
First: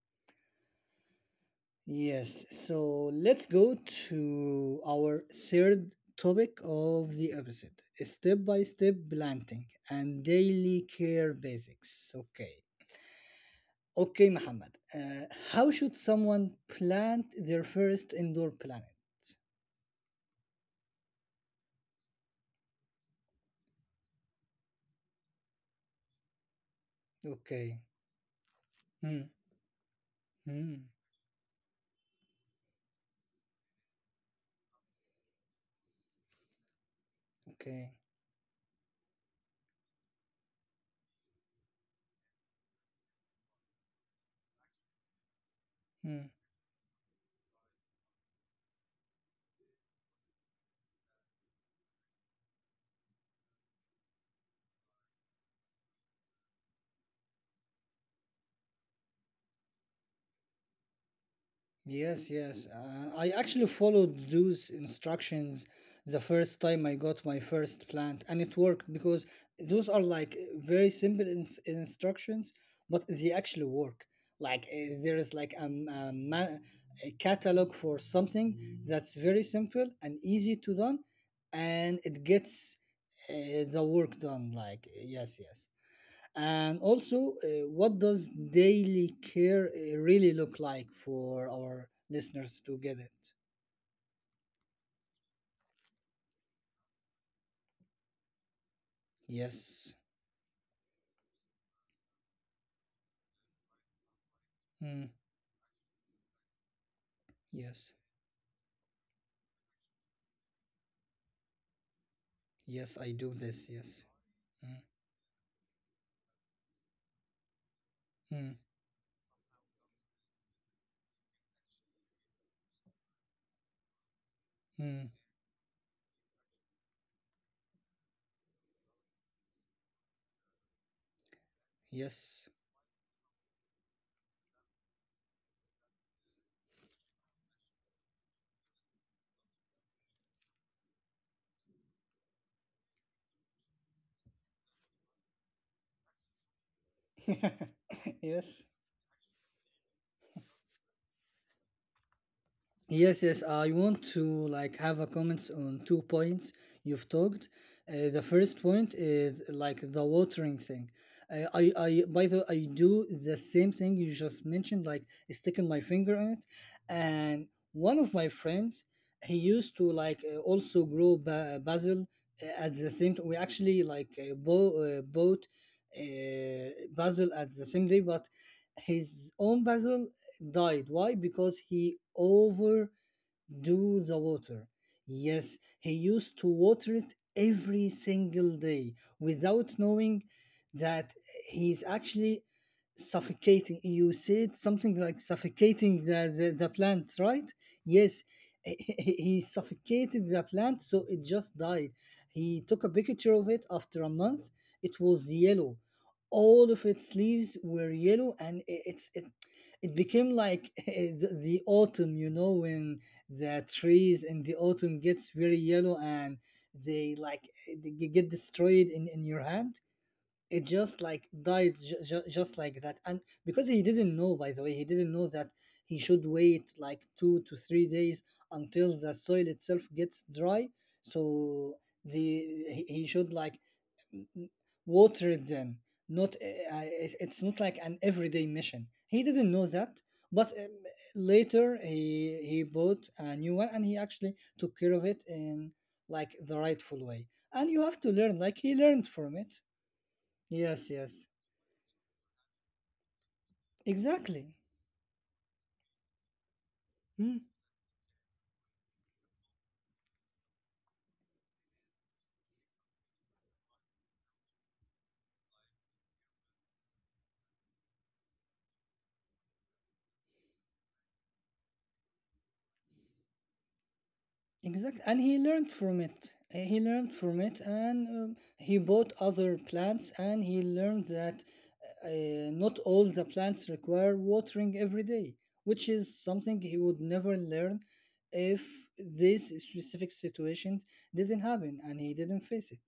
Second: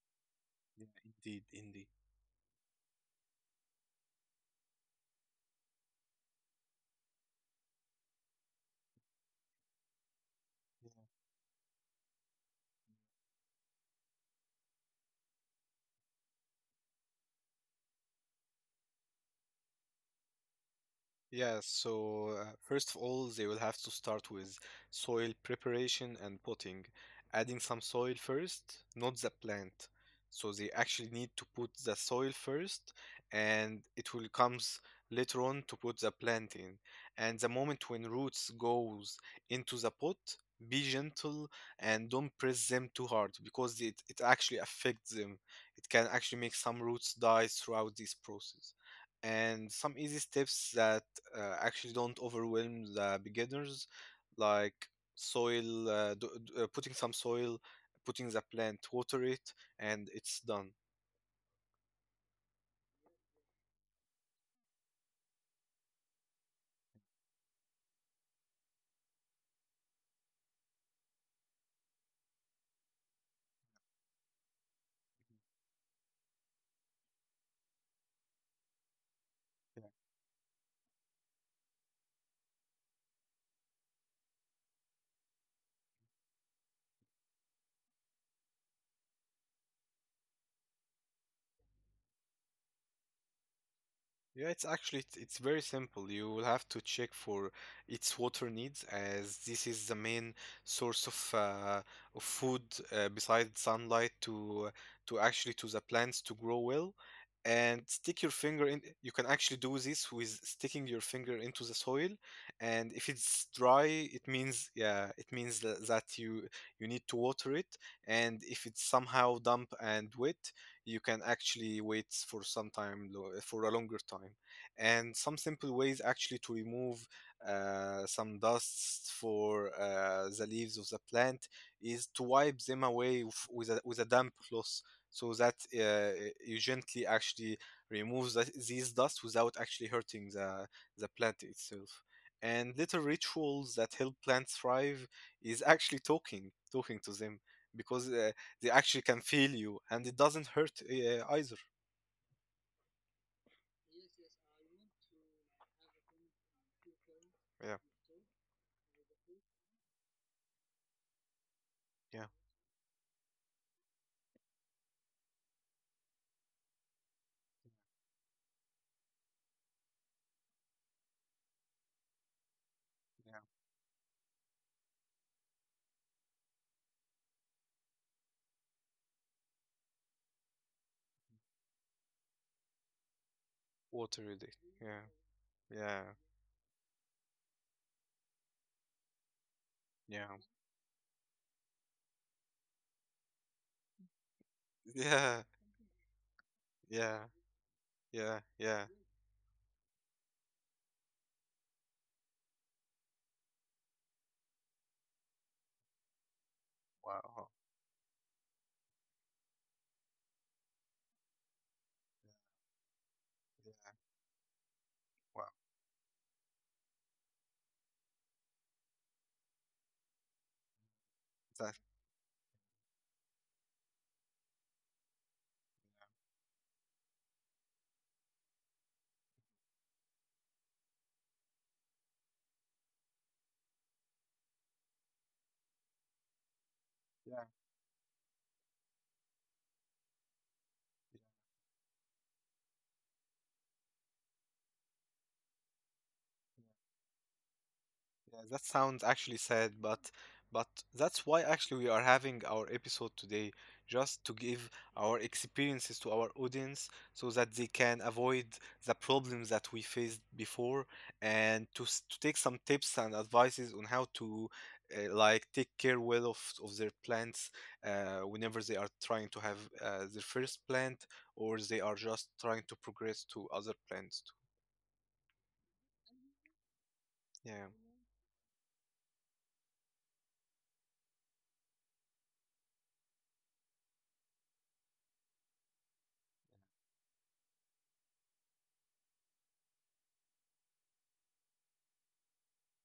Yeah, indeed, indeed. Yes, so let's go to our third topic of the episode, step by step planting and daily care basics. Okay. Okay, Muhammad. How should someone plant their first indoor plant? Yeah, so first of all, they will have to start with soil preparation and potting, adding Okay. some soil first, not Hmm. the plant. So they Hmm. actually need to put the soil first, and it will comes later on to put the plant in. And the Okay. moment when roots goes into the pot, be gentle and don't press them too hard, because it actually affects them. It can Hmm. actually make some roots die throughout this process, and some easy steps that actually don't overwhelm the beginners, like soil putting some soil, putting the plant, water it, and it's done. Yes, yes. I actually followed those instructions the first time I got my first plant, and it worked because those are like very simple instructions, but they actually work. Like there is like a catalog for something that's very simple Mhm. Yeah. and easy to done, and it gets the work done. Like yes, yes. And also, what does daily care really look like for our listeners to get it? Yeah, it's actually it's very simple. You will have to check for its water needs, as this Yes. is the main source of food besides sunlight Mm, to actually to the plants to grow well. yes. And stick your finger in. You can actually do this with sticking your finger into the soil. Yes, And I if do it's this. dry, Yes. it means, yeah, it means that you you need to water it. Mm, mm, And if it's somehow damp and wet, you can actually wait for some time for a longer time. mm, And some simple ways actually to remove some dusts for the leaves of the plant is to yes. wipe them away with a damp cloth, so that you gently actually remove the, these dust without actually hurting the plant itself. And little rituals that help plants thrive is actually talking to them, because Yes. they actually can feel you, and it doesn't hurt either. Yes, yes. I want to like have a comments on two points you've talked. Yeah, The first point is like the watering thing. By the yeah, way, I do the same thing you just mentioned, like sticking my finger on it. And one of my friends, he used to like also grow basil at the same. We yeah. actually like bought basil at the same day, but his own basil died. Why? Because he over do the Water really. water. Yeah, Yes, he yeah, used to water it every single day without knowing yeah, that he's actually suffocating. You said something like yeah, suffocating the plant, yeah, right? Yes, yeah, he, yeah. he he suffocated the plant so it just died. He took a picture of it after a month. It was yellow. All of its leaves Wow. were yellow and it became like the autumn, when the Yeah. trees in the autumn gets very Wow. yellow and they like they get destroyed in your hand. It just like died That. Just like that, and because he didn't know, by the way he didn't know that he should wait like 2 to 3 days until the soil itself gets dry, so the he should like n- watered them, not Yeah. Yeah. it's not like an everyday mission, he didn't know that, but later he bought a new one and he actually took care of it in like the Yeah. rightful way, and you have to learn, Yeah, like that he sounds learned from actually it. sad, but Yes, that's yes, why actually we are having our episode today, just to exactly. give our experiences to our audience so Hmm. that they can avoid the problems that we faced before, and to, to take some tips and advices on how to like take care well of their plants whenever they are trying to have their first plant, or they are just trying to progress to other plants too. Exactly, and he learned from it. He learned from it, Yeah. and he bought other plants, and he learned that not all the plants require watering every day, which is something he would never learn if these specific situations didn't happen and he didn't face it.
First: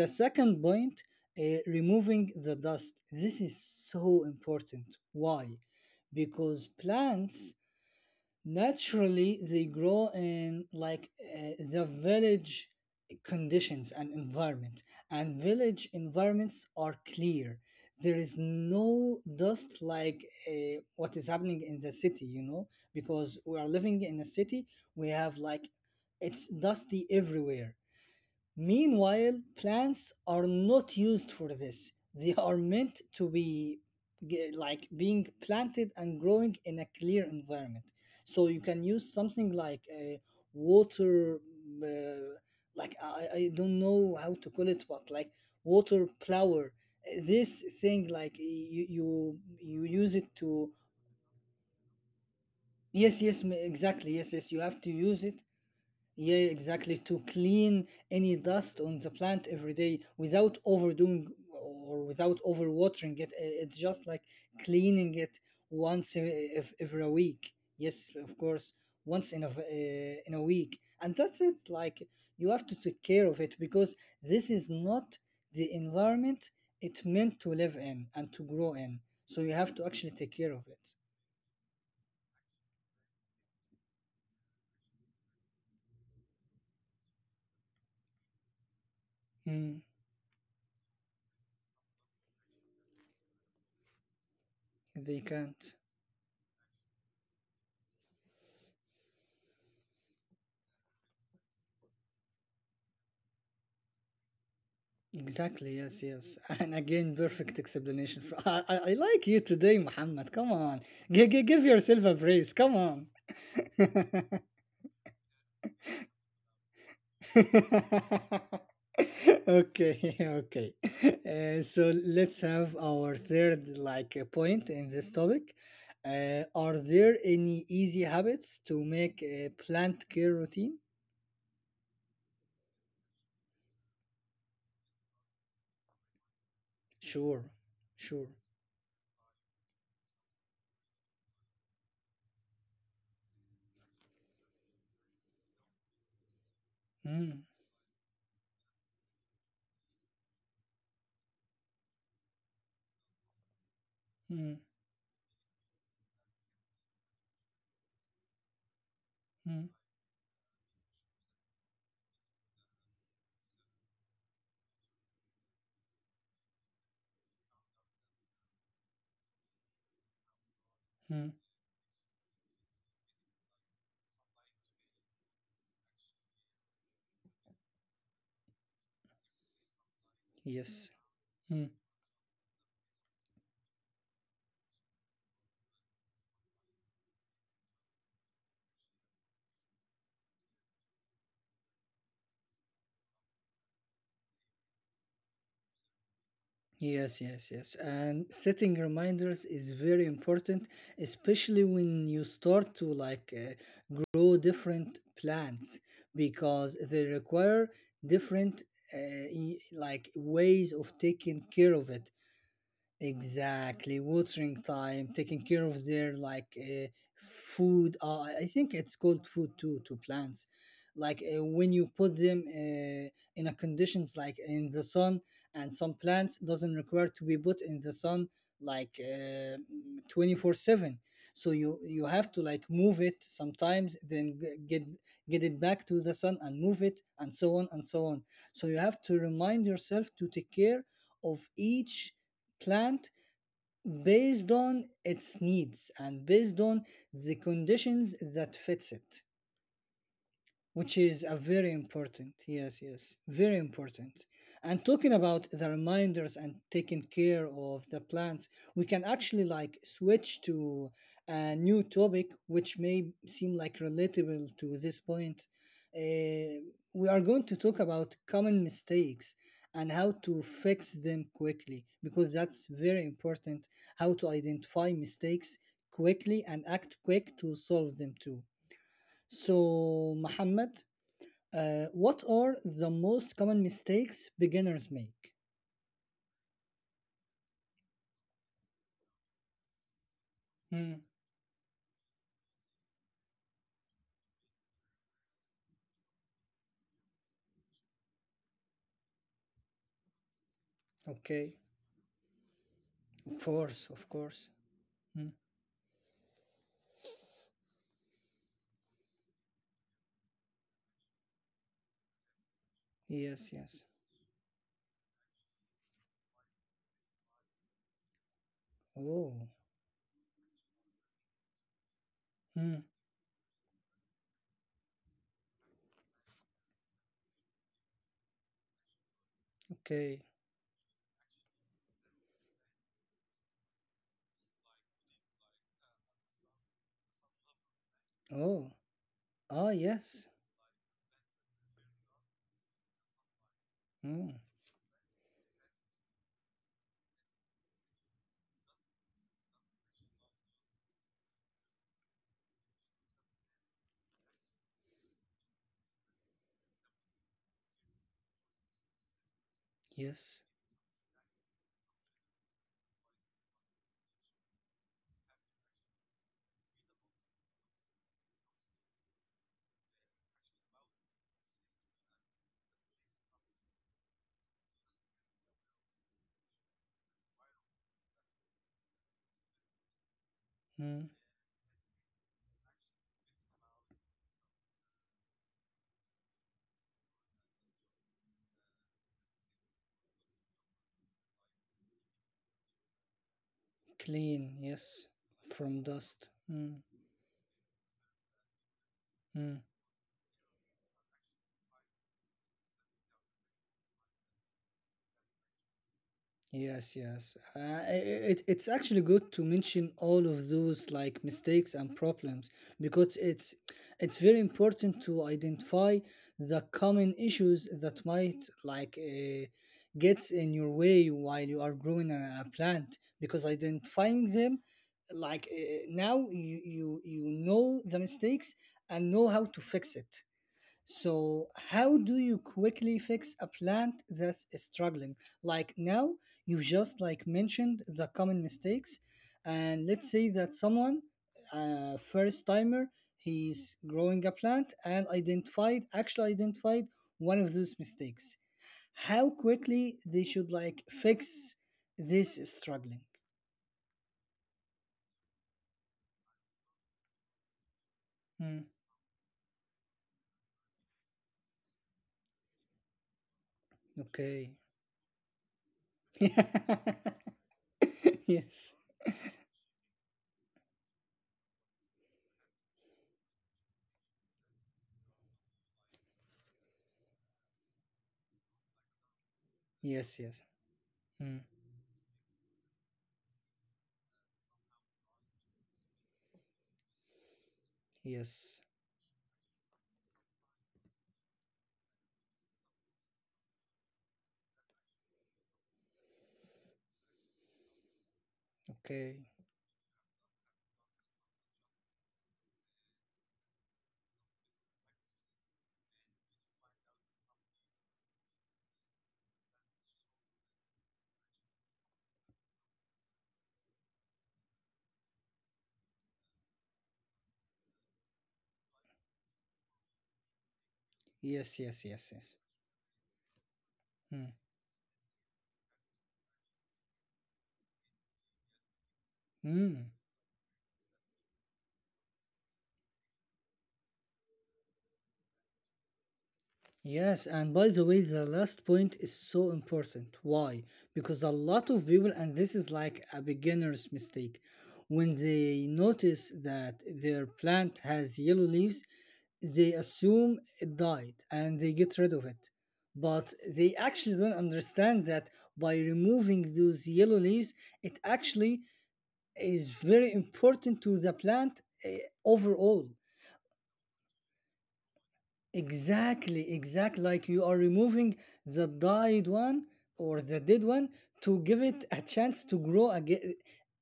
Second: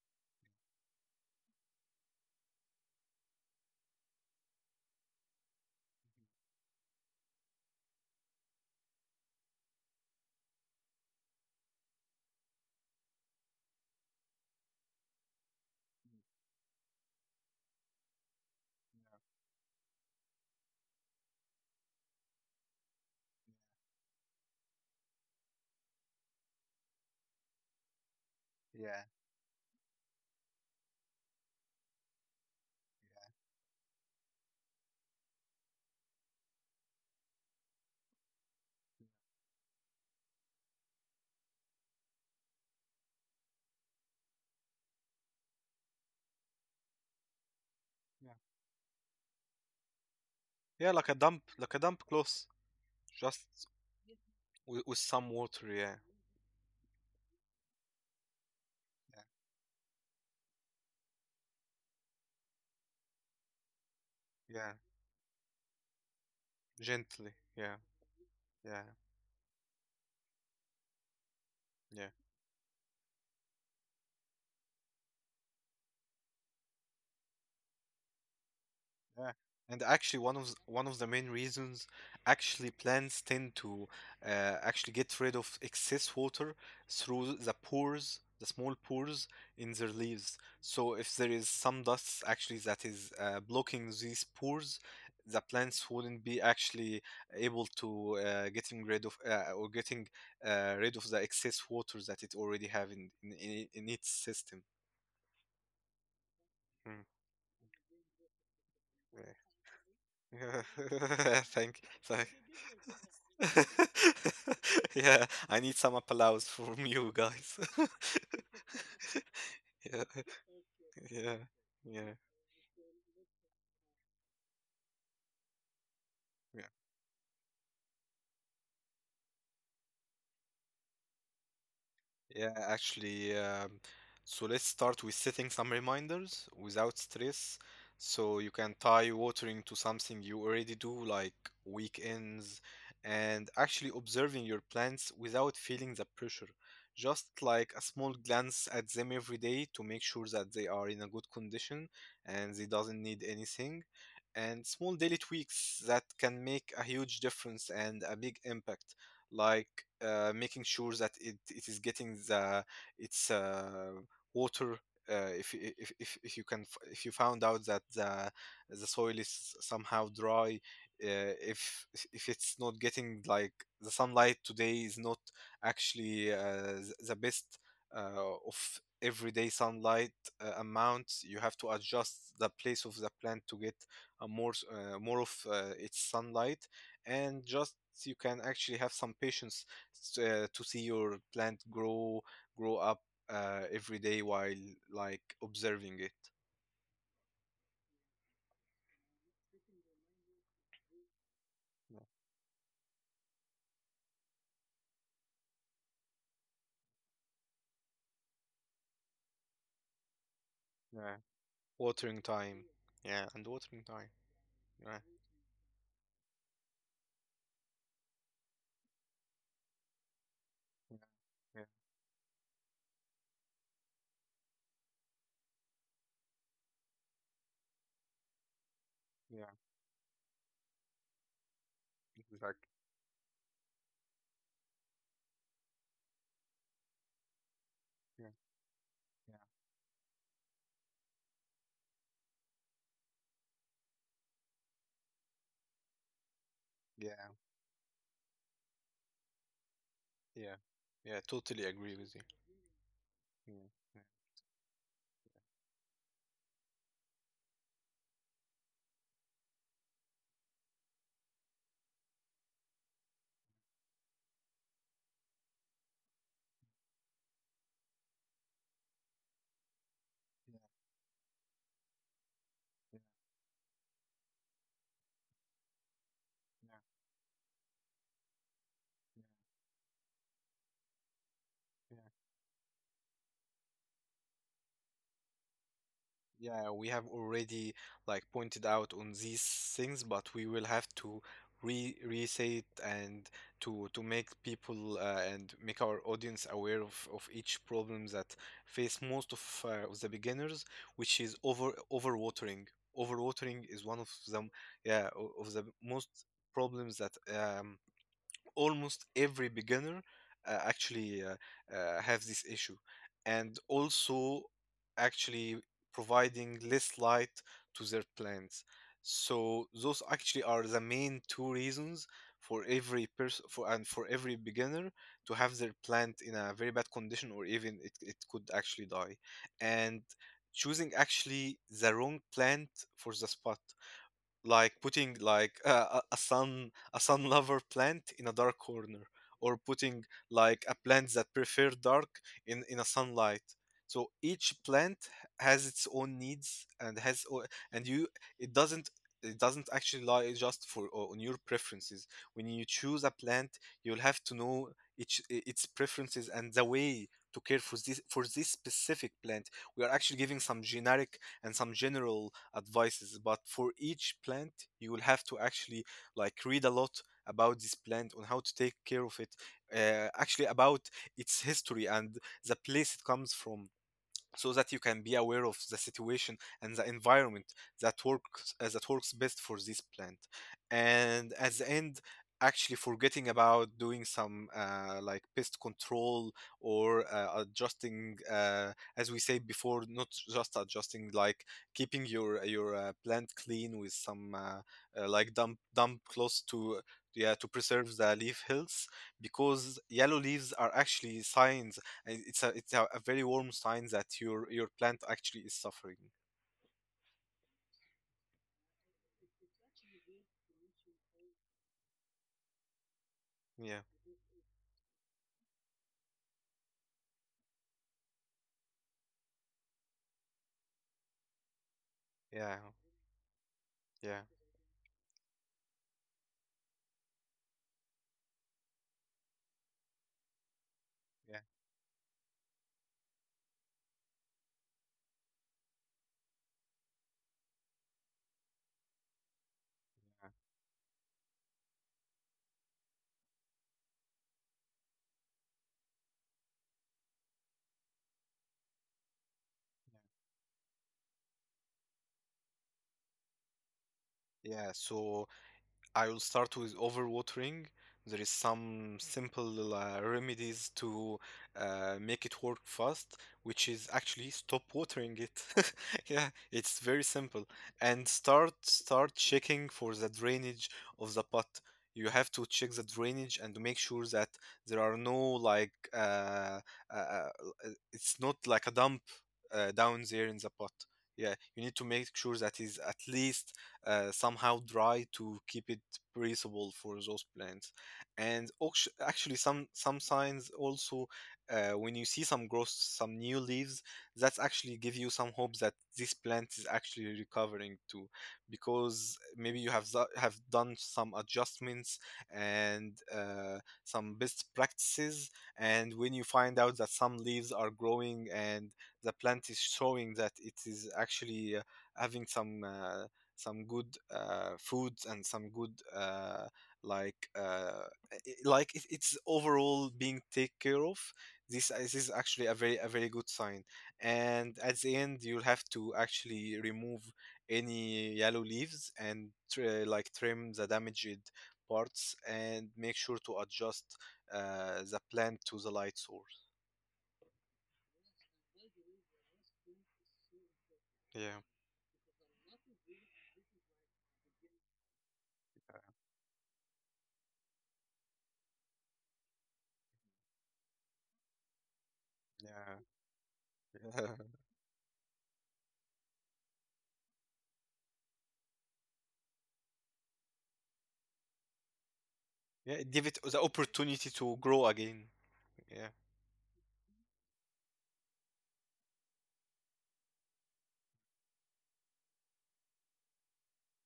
The second point, removing the dust. This is so important. Why? Because plants naturally they grow in like the village conditions and environment, and village environments are clear, there is no dust like what is happening in the city, because we are living in a city, we have like it's dusty everywhere. Yeah. Meanwhile, plants are not used for this. They are meant to be like being planted and growing in a clear environment. So you can use something like a water, uh, like I don't know how to call it, but like water plower? This thing, Yeah. like you use it to. Yeah, like a dump cloth. Yes, yes, Just exactly, yes, yes, you have to with some use it. water, yeah. Yeah, exactly. To clean any dust on the plant every day without overdoing or without overwatering it. It's just like Yeah. cleaning it once every Gently. week. Yeah. Yes, of course, Yeah. once in a week, and that's it. Yeah. Like you have to take care of it because this is not the environment it meant to live in and to grow in. Yeah, So you and have to actually, actually one take of care of one of it. the main reasons actually plants tend to actually get rid of excess water through the pores, the small pores in their Mm, leaves. So if there is some dust actually that is blocking these pores, they the can't. plants wouldn't be actually able to getting rid of or getting rid of the excess water that it already have in its system. Exactly, yes, yes. And Mm, again, perfect explanation. For, I like yeah. you today, Muhammad. Come on. Give Thank, yourself a thank. praise. Come on. Yeah, I need some applause from you guys. Yeah, Okay, okay. So yeah, let's have our third like point in this topic. Yeah. Are there any easy habits to make a plant care routine? Yeah, actually, so let's start with setting some reminders without Sure, stress. sure. So you can tie watering to something you already do, like weekends, and actually observing your plants without feeling the pressure. Just Mm, like a small glance at them every day to make sure that they are in a good condition and they doesn't need anything. mm, And small daily tweaks that can make a huge difference and a big impact, mm, like making sure that it is getting the its water. If, if you can if you found out that the soil is somehow dry, mm. uh, if if it's not getting like the sunlight today is not actually the best of everyday sunlight Yes. amount, you have to Hmm. adjust the place of the plant to get a more more of its sunlight, and just you can actually have some patience to see your plant grow up every day while like observing it. Yes, yes, yes. And setting reminders is very important, especially Yeah, when you start to grow different plants because they require different uh, like ways of yeah, taking care of it. watering time, yeah, and watering Exactly, time, watering yeah, time, taking care of their food. I think it's called food too to plants. Yeah, When you put them in a conditions like in the sun, and some plants doesn't require to be put in the sun like yeah, yeah, uh, 24/7, so you have to like exactly. move it sometimes then get it back to the sun and move it and so on and so on, Yeah, so you have to yeah, remind yourself to take care of each plant based on its needs and based on yeah, the conditions that fits it, yeah, which yeah, is a totally very agree with you. important. Yes, yes, Yeah, very yeah, important. And talking about the reminders and taking care of the plants, we can actually like switch to a new topic which may seem like relatable to this point. Uh, we are going to talk about common mistakes and how to yeah, fix them quickly, because that's very important, how to identify mistakes quickly and yeah, act quick to solve them too. yeah, So, Mohammed, yeah. what are the most common mistakes beginners make? Yeah, we have already like pointed out on these things, but we will have Hmm. to re re-say it and to make people and make our audience aware of each problem that face most of the beginners, which is Okay. Overwatering. Of Overwatering is course. one of Of them, course. yeah, o- Hmm. of the most problems that almost every beginner actually have this issue. And Yes, yes. also actually providing less light to their plants, Oh. so those actually are the main two reasons for Hmm. every person for every beginner to have their plant in a very bad condition, or even it could actually die. And Okay. choosing actually the wrong plant for the spot, like putting like a sun lover plant in a dark Oh, corner, or ah, putting yes. like a plant that prefer dark in a sunlight. So Mm, each plant has its own needs and has o- and you it doesn't it doesn't actually lie just for on your preferences. When you choose a plant, you'll have to know each its preferences and the way to care for this specific plant. We are actually giving yes. some generic and some general advices, but for each plant you will have to actually like read a lot about this plant on how to take care of it, actually about its history and the place it comes from, so that you can be aware of the situation and the environment that works best for this plant. Hmm. And at the end, actually forgetting about doing some like pest control or adjusting, as we said before, not just adjusting like keeping your plant clean with some Clean, yes. like damp From damp dust. close Hmm. to, yeah, to preserve the leaf health, Hmm. because yellow leaves are actually signs. And it's a very warm sign that your plant actually is suffering. Yes, yes. It, it's actually good to mention all of those like mistakes and problems because it's Yeah, it's very important to identify the common issues that might gets in your way while you are growing a yeah, plant, because yeah, yeah, identifying them, now you, you know the mistakes and know how to fix it. yeah. So, how do you quickly fix a plant that's struggling? Like now, you just like mentioned the common mistakes, and let's say that someone, first timer, he's growing a plant and identified, actually identified one of those mistakes. How quickly they should like fix this struggling? Yeah. Yeah, so I will start with overwatering. There is Mm, some simple remedies to make it work fast, which is actually okay. stop watering it. Yeah, it's very simple. And start Yes. start checking for the drainage of the pot. You have to check the drainage and make sure that there are no like uh, uh, it's not like a dump down Yes. there in Yes. the pot. Yeah, Mm, you need to make sure that is at least somehow dry to keep it breathable for those plants. And yes. Actually, some signs also, when you see some growth, some new leaves, that's actually give you some hope that this plant is actually recovering too, because Okay. maybe you have have done some adjustments and some best practices. And when you find out that some leaves are growing and the plant is showing that it is actually having some good foods and some good like uh, like it's overall being taken care of, Yes, this is- yes, this is yes, yes. actually a very good sign. Mm. And at the end, you'll have to actually remove any yellow leaves and Mm. like trim the damaged parts and make sure to adjust the plant to the light source. Yes, and by the way, the last point is so important. Why? Because a Yeah, lot of people, and this is like a beginner's mistake, when they notice that their plant has yellow leaves, they assume it died and they get rid of it. yeah, But they actually yeah. don't understand that by removing those yellow leaves, it actually is very important to the plant, eh, Yeah, overall. give it the opportunity to grow again. Yeah, Exactly, exactly. Like you are removing the died one or the dead one to give it a chance to grow again.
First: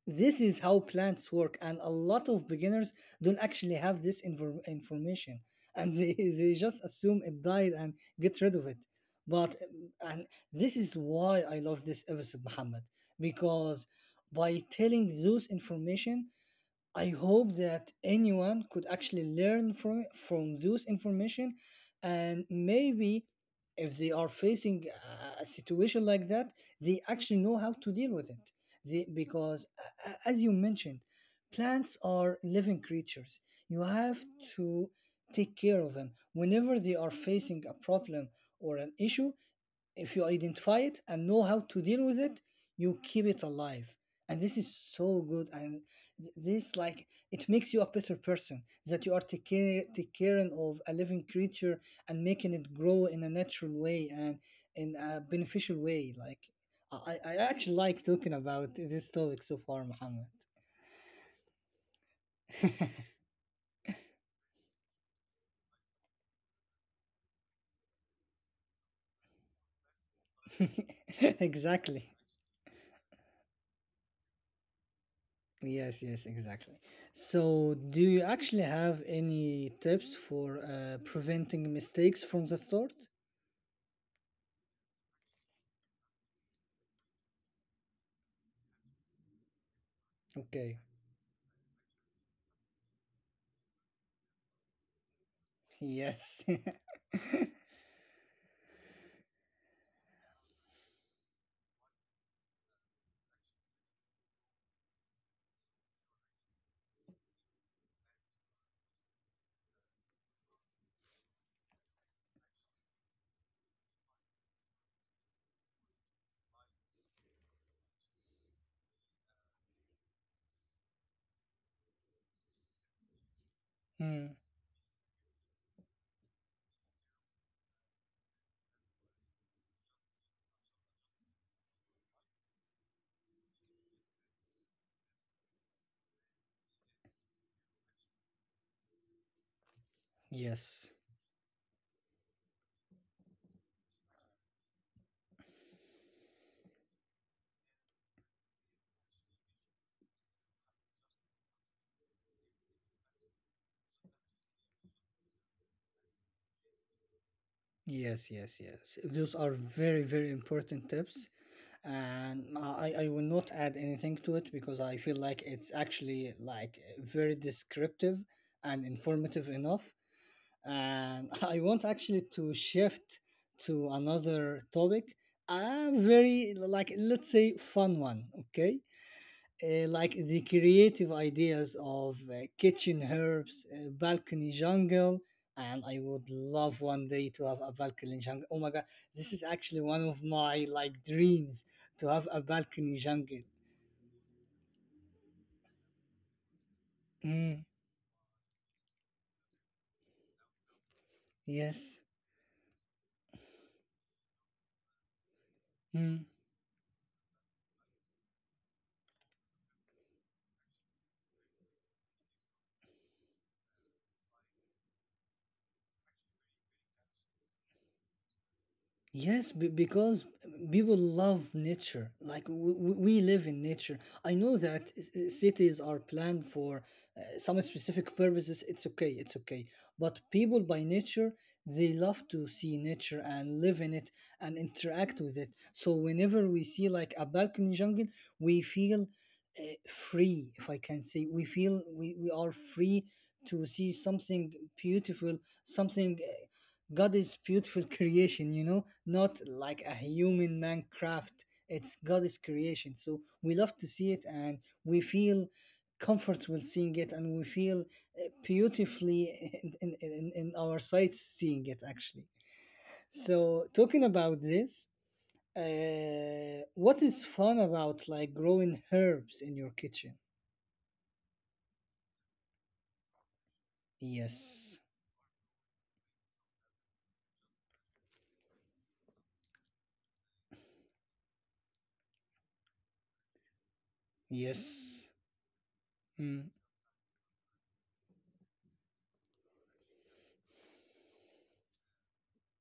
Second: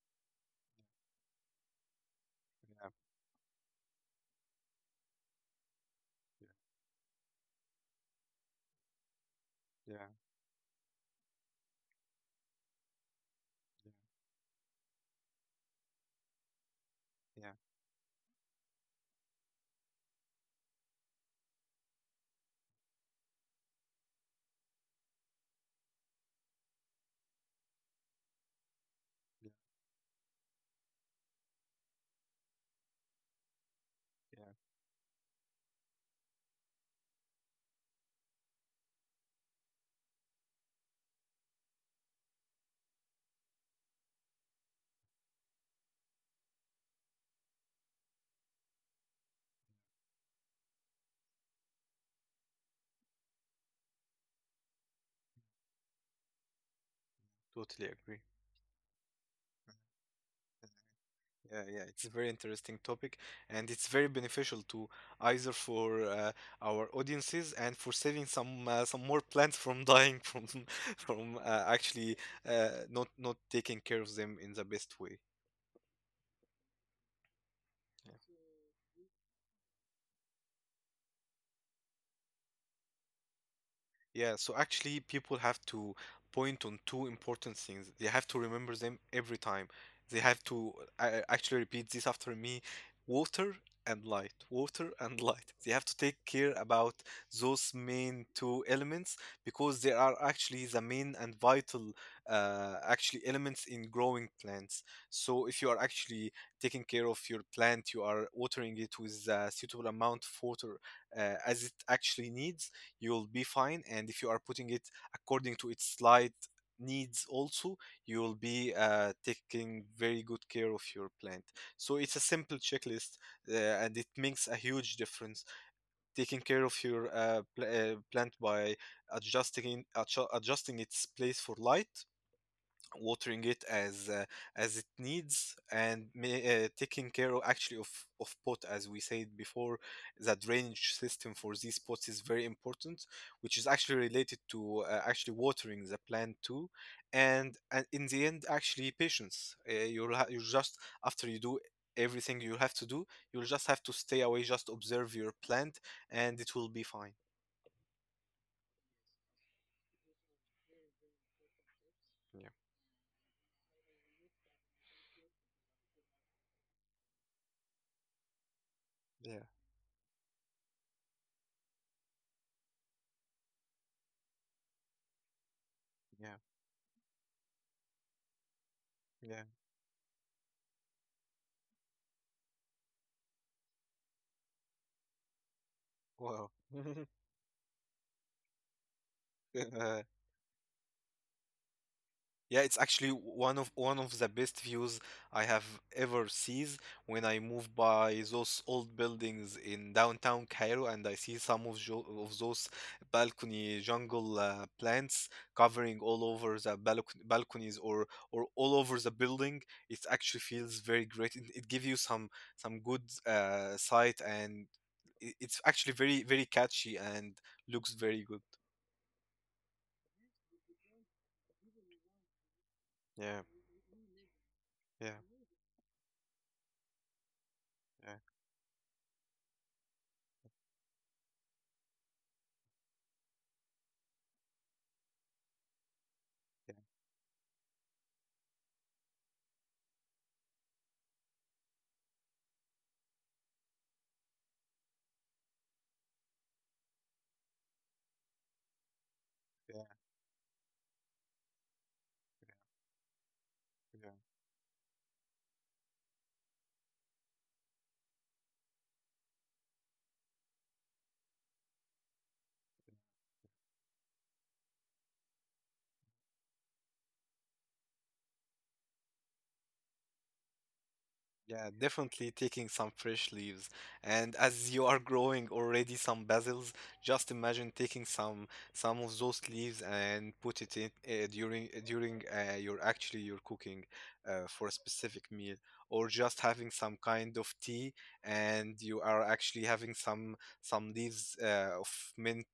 This is how plants work, and a lot of yeah, beginners don't actually have this information, and they, they just assume it died and get rid of it. But yeah, and this is why I love this episode, Muhammad, because by telling those information, I yeah, hope yeah. that anyone could actually learn from those information, and maybe if they are facing a situation like that, they actually know how to deal with it. They, because as you mentioned, plants are living creatures. You have Yeah. to take care of them. Whenever they are facing a problem or an issue, if you identify it and know how to deal with it, you keep it alive, and this is so good. And this like it makes you a better person, that you are taking take caring of a living creature and making it grow in a natural way and in a beneficial way. Like I actually like Totally agree. talking about this topic so far, Muhammad. Yeah, yeah, it's a very interesting topic and it's very beneficial to, either for our audiences and for saving some more plants from dying from from Exactly. actually not taking care of them in the best way. Yes, yes, exactly. So, do you actually have any tips for preventing mistakes from the start? Yeah, so actually, people have to point on two important things. They have to remember them every time. They have Okay. to actually repeat this after me: water and light, water and light. They have to take Yes. care about those main two elements, because they are actually the main and vital, actually elements in growing plants. So if you are actually taking care of your plant, you are watering it with a suitable amount of water, as it actually needs, you'll be fine. And if you are putting it according to its light needs also, you'll be taking very good care of your plant. So it's a simple checklist, uh, and it Hmm. makes a huge difference taking care of your plant by adjusting its place for light, watering it as it needs, and taking care of actually of pot, as we said before, the Yes. drainage system for these pots is very important, which is actually related to actually watering the plant too. And in the end, actually patience, you'll you just, after you do everything you have to do, you'll just have to stay away, just observe your plant, and it will be fine. Yes, yes, yes. Those are very, very important tips. And Yeah, I will not add anything to it because I feel like it's actually like very descriptive and informative yeah, enough. And I want actually to shift to another topic, a yeah, very like let's say fun one, okay? yeah. Like the creative ideas of kitchen herbs, balcony jungle, and I would Wow. love one day to have a balcony jungle. Oh my god, this is actually one of my like dreams to have a Yeah, balcony it's actually jungle. One of the best views I have ever sees, when I Mm, move by those old buildings in downtown Cairo and I see some of yes. jo of those balcony jungle plants covering Mm. all over the balcony balconies or all over the building. It actually feels very great. It gives you some good sight, and it's actually very very catchy and looks very good. Yes, because people love nature. Like we live Yeah, in nature. I know that yeah, cities are planned for some specific yeah, purposes. It's okay, it's okay. But people by nature, they love to see nature and live in it and interact with it. So whenever we yeah, see like a balcony jungle, we feel uh, free, if I can say. We feel we are free to see something beautiful, something. God is beautiful creation, you know, not like a human man craft. It's God's creation. So we love to see yeah. it and we feel comfortable seeing it and we feel beautifully in our sights seeing it actually. So talking about this, what is fun about like growing herbs in your kitchen? Yeah, definitely taking some fresh leaves. And as Yes, you are growing already some basils, just imagine taking some of those leaves and put it in during your actually your cooking for a yes, specific meal, or just mm, having some kind of tea, and you are actually having some leaves of mint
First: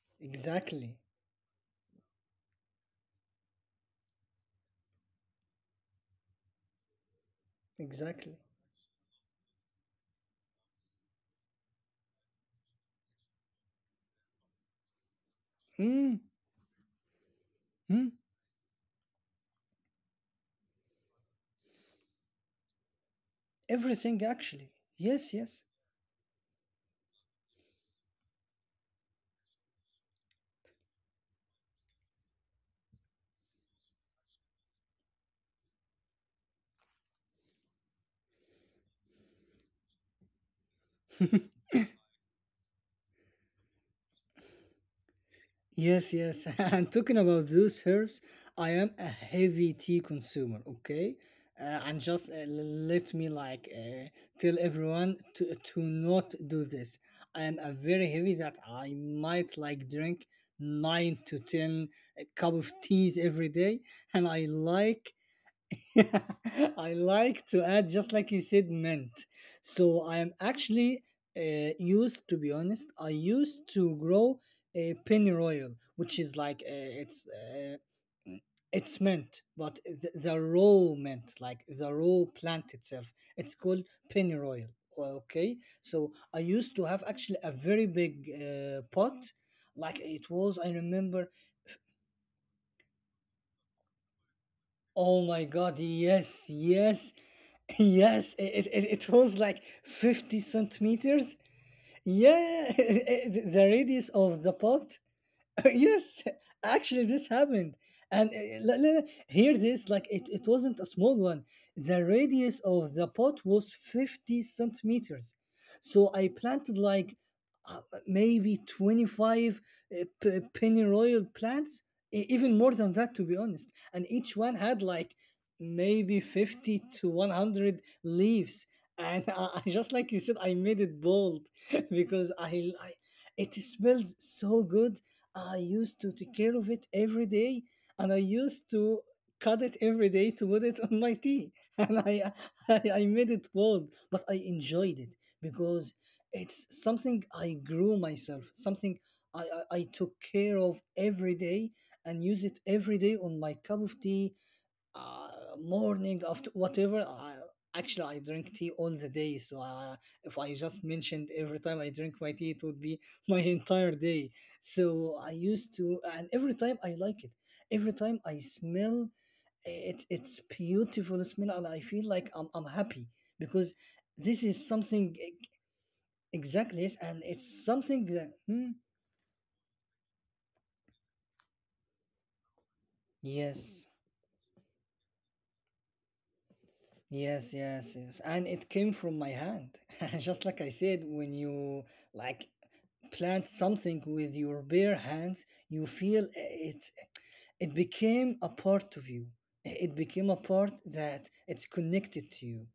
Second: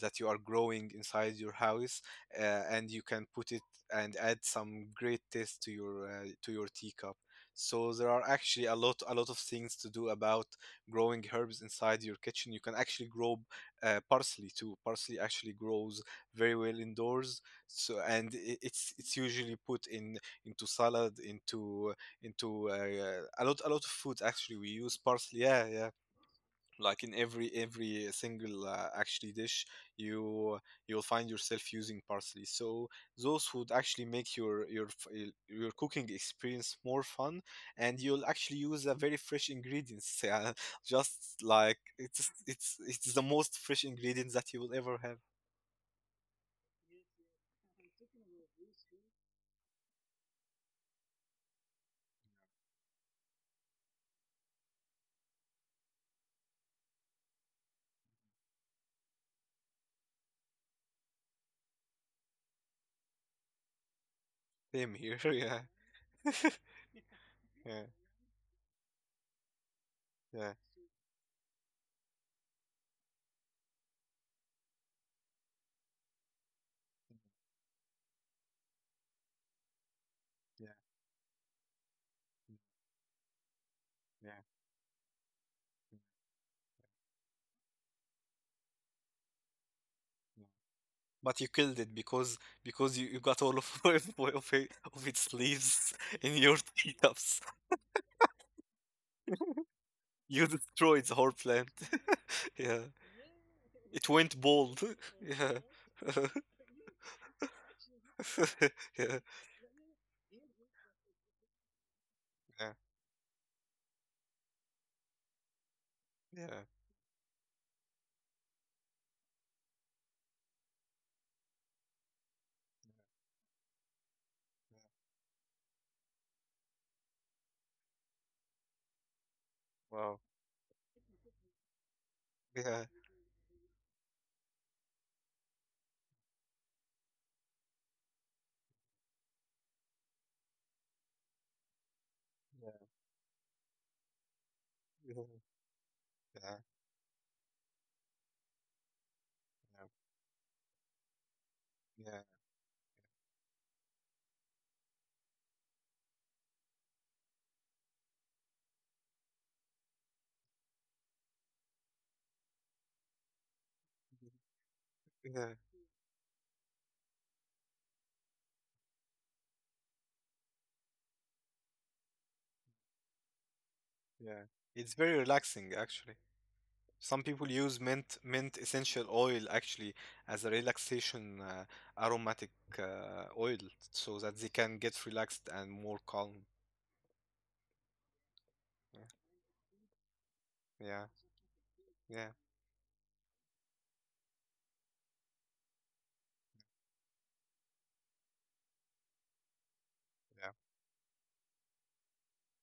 that you are growing exactly, inside your house, uh, and you can put it and add some great taste to your tea cup. So there are exactly. actually a lot of things to do about growing herbs inside your kitchen. You can actually grow parsley too. Parsley actually grows Mm, very well indoors. So, mm. and it's usually put in into salad, into a lot of food. Everything Actually we actually. use Yes, parsley, yes. yeah, yeah, like in every single actually dish, you you'll find yourself using parsley. So those would actually make your cooking experience more fun, and you'll actually use a very fresh ingredients, yeah, just like it's the most fresh ingredients that you will ever have. Yes, yes. And talking about those herbs, I am a heavy tea consumer, okay? And just let me tell everyone to not do this. I am a very heavy that I might like drink 9 to 10 cup of teas every day, and I Same like here. Yeah, I like to add, yeah, just like you said, mint. So I am yeah, actually used, to be honest, I used to grow a pennyroyal, which is it's mint, but the yeah, raw mint, like the raw plant itself, it's called yeah. pennyroyal. Okay, so I used to have actually a very big pot. Like it was, I remember. But you killed it because you, you got all of, of Oh its my God! leaves in Yes, your yes. teacups. Yes, it was like 50 You destroyed the centimeters. whole plant. Yeah, Yeah. the radius It of went the bald. pot. Yeah. Yes, actually, this happened. And Yeah. hear this, like it wasn't a small one. The radius Yeah. of the pot was 50 centimeters. So I Yeah. planted like uh, maybe 25 pennyroyal plants, even more than that, to be honest. And each one had like maybe 50 to 100 leaves. And I, just like you Wow. said, I made it bold because I, Yeah. I it smells so good. I used to take care of it every day, and I used to cut it every day to put it on my tea. And Yeah. I made it bold, but I enjoyed it Yeah. because Yeah. it's something I grew myself, something I, I took care of every day and Yeah. use it every day on my cup of tea, uh, morning after whatever I, actually I drink tea all the day, so I, if I just mentioned every time I drink my tea, it would be my entire day. So I Yeah. used to, and every time I like it, every time I smell it, it's beautiful smell and I feel like I'm happy because this Yeah. is It's something very relaxing actually. exactly. Yes, and Some people it's use something that mint hmm, essential oil actually as a relaxation, aromatic oil, yes. so that they can get relaxed and more calm. Yes, yes, yes. And it came Yeah. from my hand. Just like I said, Yeah. when you Yeah. like plant something with your bare hands, you feel eh, it became a part of you. Eh, it became a Yeah. part that it's connected to you.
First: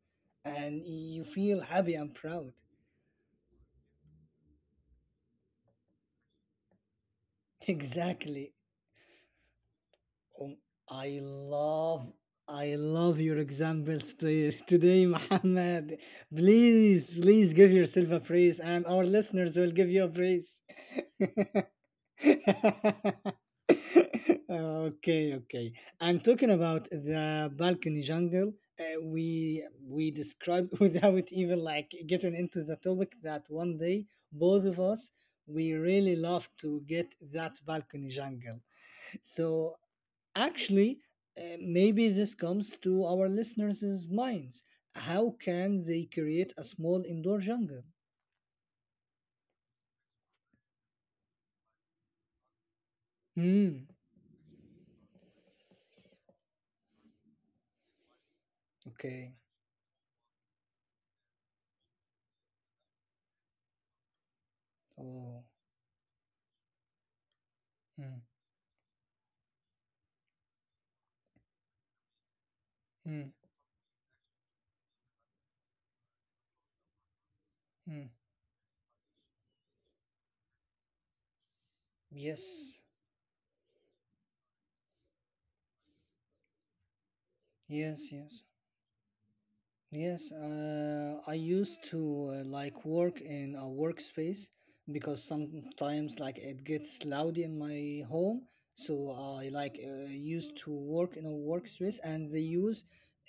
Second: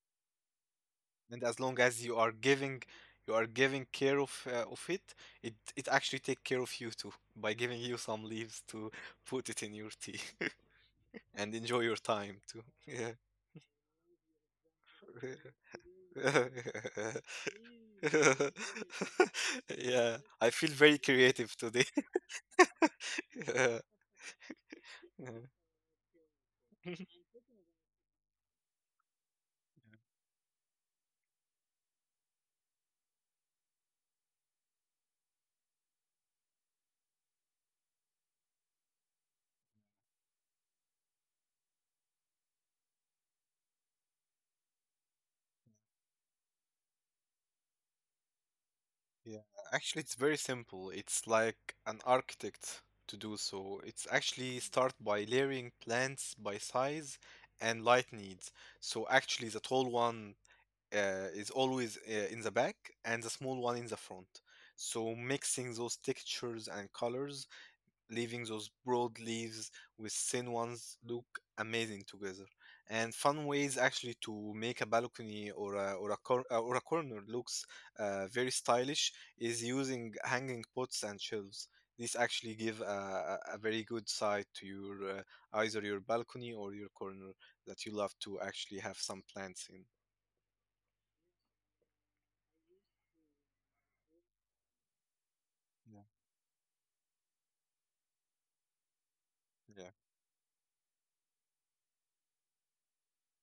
And you And as feel long happy as and you are proud. giving, you are giving care of it, it, it actually take care of you too by giving you some Exactly. leaves to put it in your tea Um, I and enjoy your love time too. I Yeah. love your examples today, Muhammad. Please, please give yourself a praise, and our listeners will give you a Yeah, I praise. feel very creative today. Okay, Yeah. okay. And talking about the balcony jungle, we described without even like getting into the topic that one day both of us we really love to get that balcony jungle. So actually, maybe this comes to our listeners' minds. How can they create a small indoor jungle? Yeah, actually, it's very simple. It's like an architect to do so. Hmm. It's actually start by layering plants by size and light needs. So Okay. actually, the tall one is always in the back, and the small one in the front. So Oh. mixing those textures and colors, Hmm. leaving those broad leaves with thin ones, look amazing together. And Hmm. fun ways actually to make a balcony or a corner looks Hmm. Very stylish is using hanging pots and shelves. These actually give Yes. A very good side to your either your balcony or your corner that you love Yes. to Yes. actually have some plants in. Yes, I used to like work in a workspace because Yeah, sometimes like it gets loud in my home. So I yeah, used to work in a workspace and they use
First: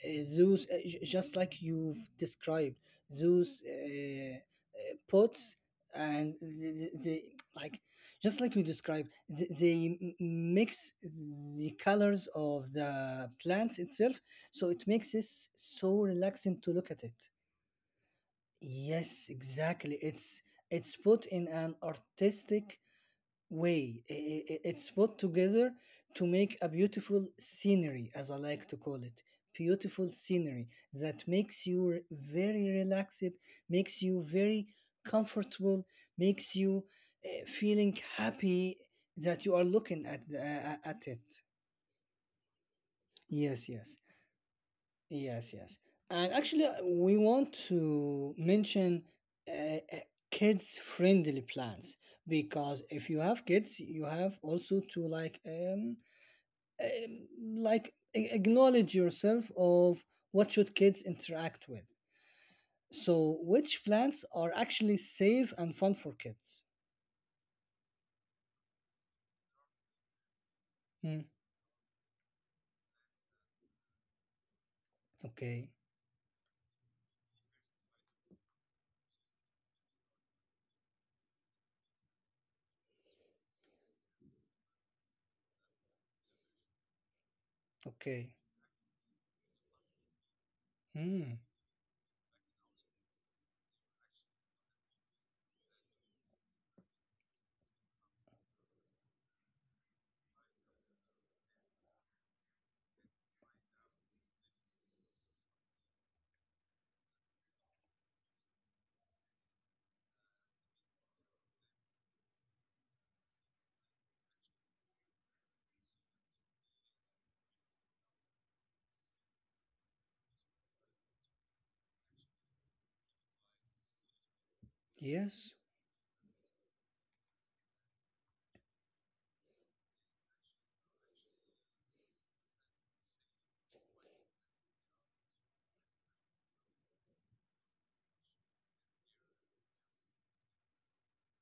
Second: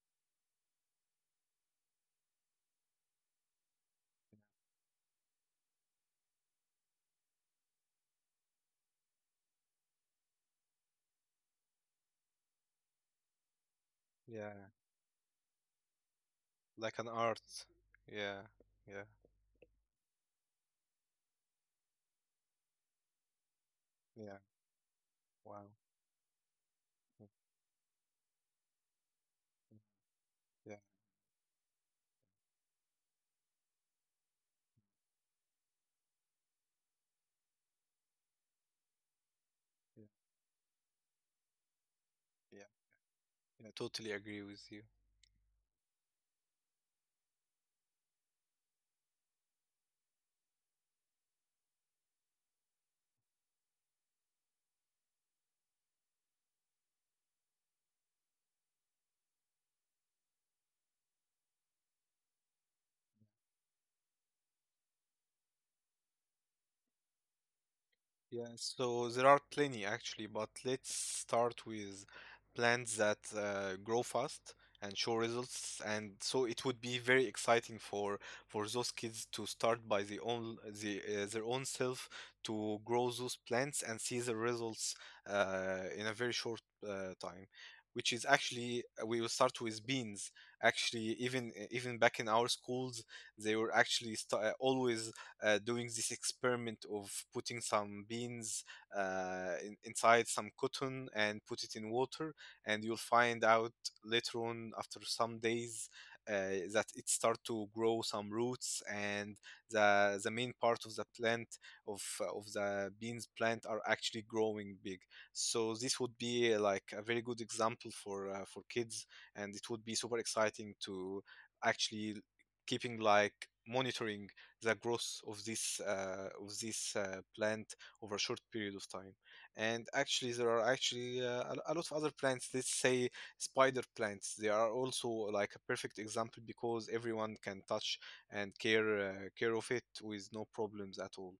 just like you've described those pots and the like just like you described th- they m- mix the colors of the plants itself, so yeah, it makes it so relaxing to look like at an it. art. Yeah, yeah, Yes, exactly, it's put in an artistic way. Yeah. It's put together Wow. to make a beautiful scenery, as I like to call it. Beautiful scenery Yeah, that makes you very relaxed, makes you very comfortable, makes you feeling happy that you are yeah, looking at the, at it. yeah. Yeah, Yes, yes. totally agree with you. Yes, yes. And actually, we want to mention uh, kids friendly plans, because if you have kids, you have also to um like acknowledge yourself of what should kids interact with. So, which plants are actually safe and fun for kids? Yeah, so there are plenty actually, but let's Hmm. start with plants that grow fast and show Okay. results. And so it would be very exciting for those kids to start by the own their own self to grow those plants and see the results in a very short time. Which is Okay. actually, we will start with beans. Actually, Hmm. Even back in our schools, they were actually always doing this experiment of putting some beans inside some cotton and put it in water, and you'll find out later on after some days that it start to grow some roots and the main part of the plant, of the beans plant, are actually growing big. So this would be like a very good example for kids, and it would be super exciting to actually keeping like monitoring the growth of Yes. This plant over a short period of time. And actually, there are actually a lot of other plants. Let's say spider plants. They are also like a perfect example, because everyone can touch and care of it with no problems at all.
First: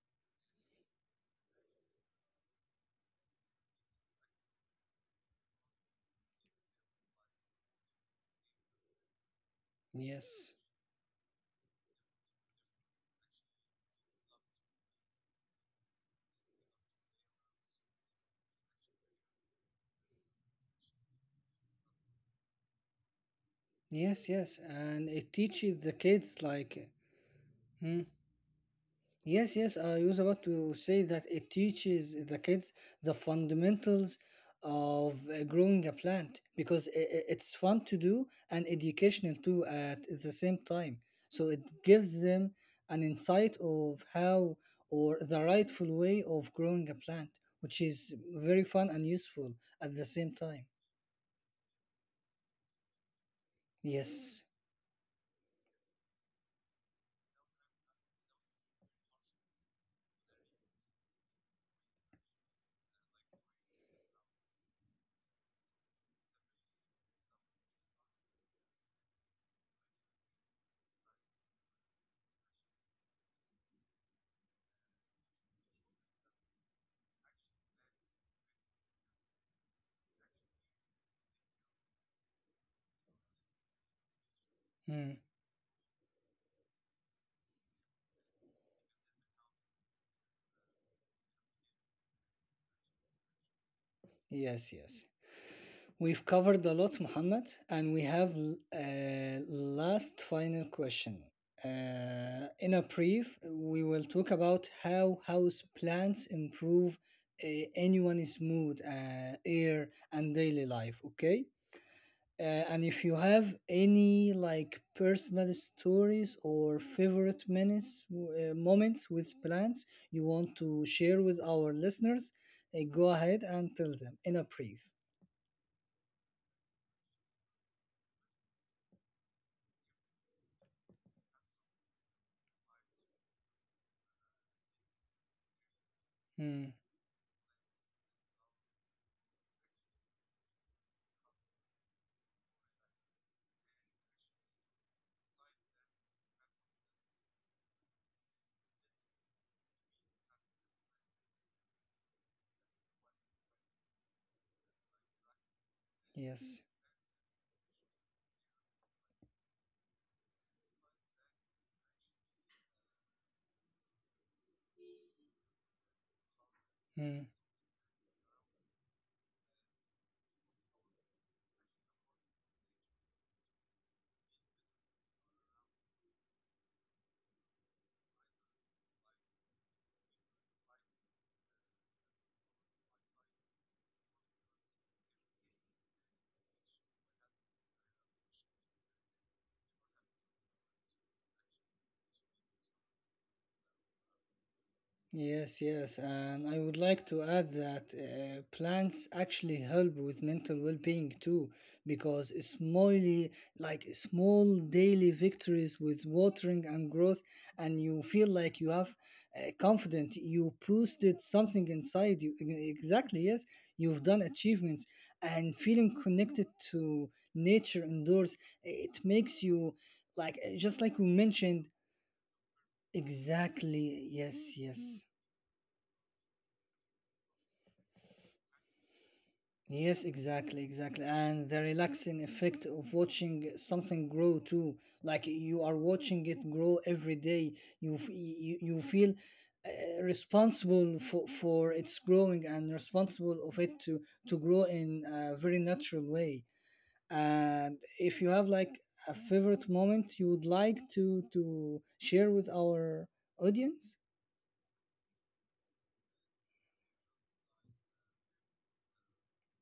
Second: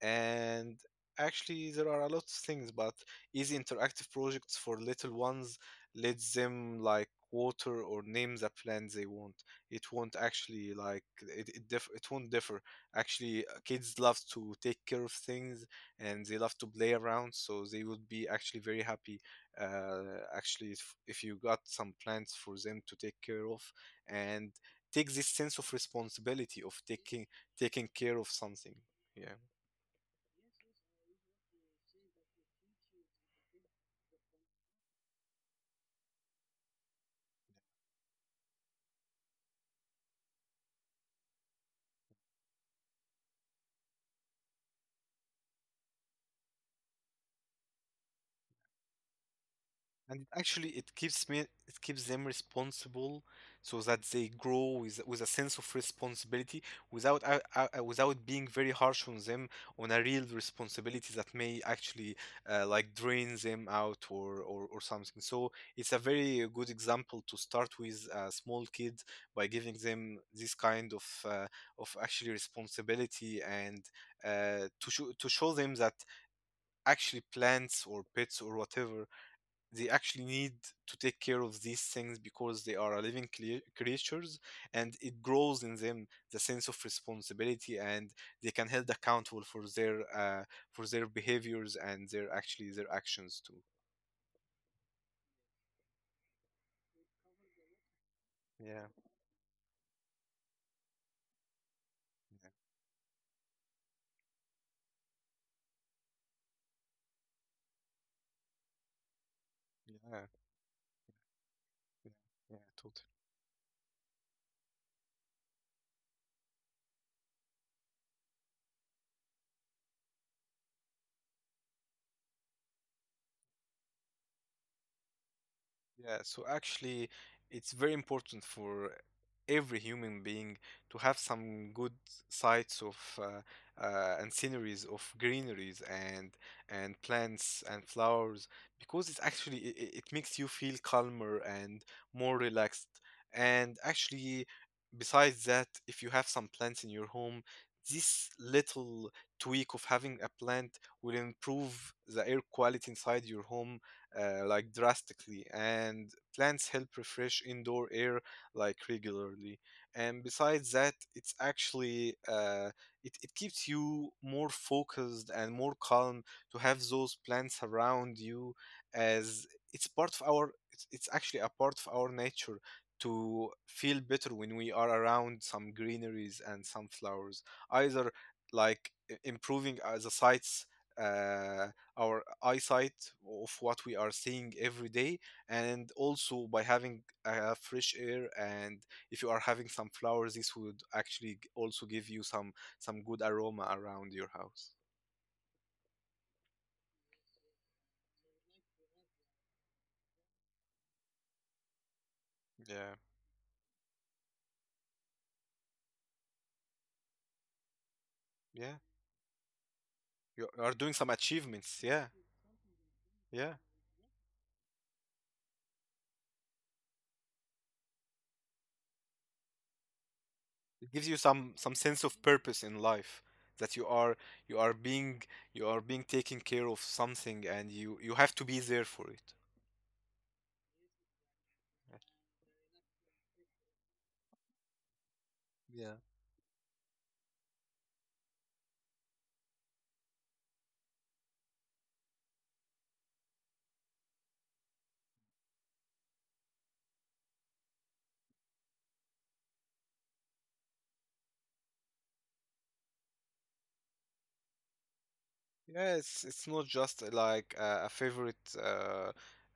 And actually, there are a lot of things, but easy interactive projects for little ones lets them like water or name the plant they want. It won't Yes. actually like it. It won't differ. Actually kids love to take care of things, and they love to play around, so they would be actually very happy, uh, actually if you got some plants for them to take care of Yes. and Yes. take And this it sense of teaches the kids responsibility of like. Taking Hmm. care of something. Yeah. Yes, yes, I was about to say that it teaches the kids the fundamentals of growing a plant because it's fun to do and educational too at the same time. So it gives them an insight of how or the rightful way of growing a plant, which is very fun and useful at the And it same actually, time. It keeps them responsible, so that they Yes. grow with a sense of responsibility without without being very harsh on them on a real responsibility that may actually like drain them out, or something. So it's a very good example to start with a small kid by giving them this kind of actually responsibility, and to show them that actually plants or pets or whatever, they actually need to take care of these things because they are a living creatures, and Mm. it grows in them the sense of responsibility, and they can held accountable for their behaviors and their actually their actions too. Yes, yes. We've covered a lot, Mohammed, and we have Yeah, last final question. In a brief, we will talk about how house plants improve uh, anyone's mood, air, and yeah, daily life. Okay, yeah, yeah, and if you totally. have any like personal stories or favorite moments with plants you want to share with our listeners, go ahead and tell them in a brief. Yeah, so actually, it's very important for every human being to have some good sights of uh, and sceneries of greeneries and Hmm, plants and flowers, because it actually, it, it makes you feel calmer and more relaxed. And actually, besides that, if you have some plants in your home, this little tweak of having a plant will improve the air quality inside your home, like drastically, and yes. plants help refresh indoor air like regularly. And besides that, it's actually, it keeps you more focused and more calm to have Mm. those plants around you, as it's actually a part of our nature to feel better when we are around some greeneries and some flowers, either like improving the sights, uh, our eyesight of what we are seeing every day, and also by having fresh air. And if you are having some flowers, this would actually also give you some good aroma around your house. Yes, yes, and I would like to add that plants actually help with mental well-being too, because Yeah, small, like small daily victories with watering and growth, and you feel like yeah, you have confident, you you are doing some boosted something achievements, yeah, inside you. Exactly, yes, yeah. you've done achievements, and feeling connected to nature indoors, it makes you like just It like we gives you mentioned. some sense of purpose in life, that you Exactly, are, yes, you are yes. being you are being taken care of something, and you have to be there for it. Yes, exactly, exactly. And the relaxing effect of watching something grow too. Like you are watching it grow every day. You, you feel responsible for its growing and responsible of it to grow in a very natural way. And if you have like a favorite moment you would like to share with our audience? Yeah, it's not just a favorite uh,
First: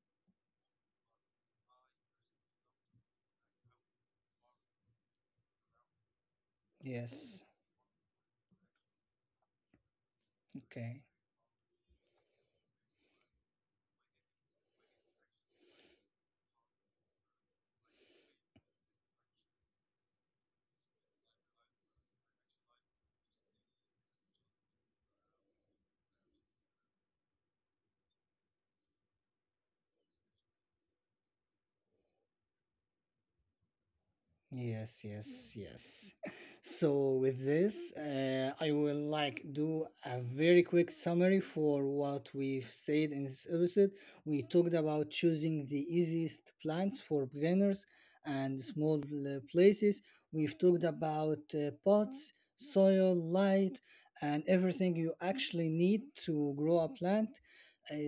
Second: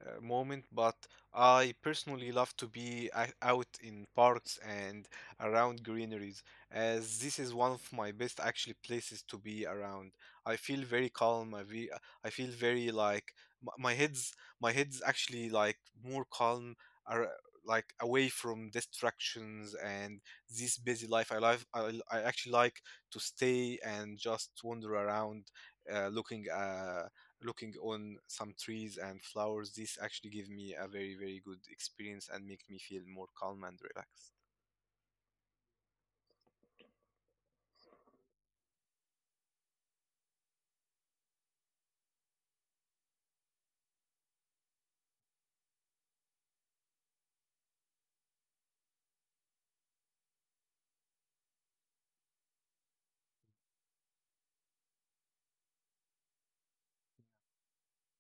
moment, but I personally love to be out in parks and around greeneries, as this is Yes. one of my best actually places to be around. I feel very Okay. calm. I feel very like my, my head's my head's actually like more calm. Are like away from distractions and this busy life. I actually like to stay and just wander around uh, looking uh, looking on some trees and flowers. This actually give me a very very good experience and make me feel more calm and relaxed. Yes, yes, yes. So with this, I will like do a very quick summary for what we've said in this episode. We talked about choosing the easiest plants for beginners and small places. We've talked about pots, soil, light, and everything you actually need to grow a plant,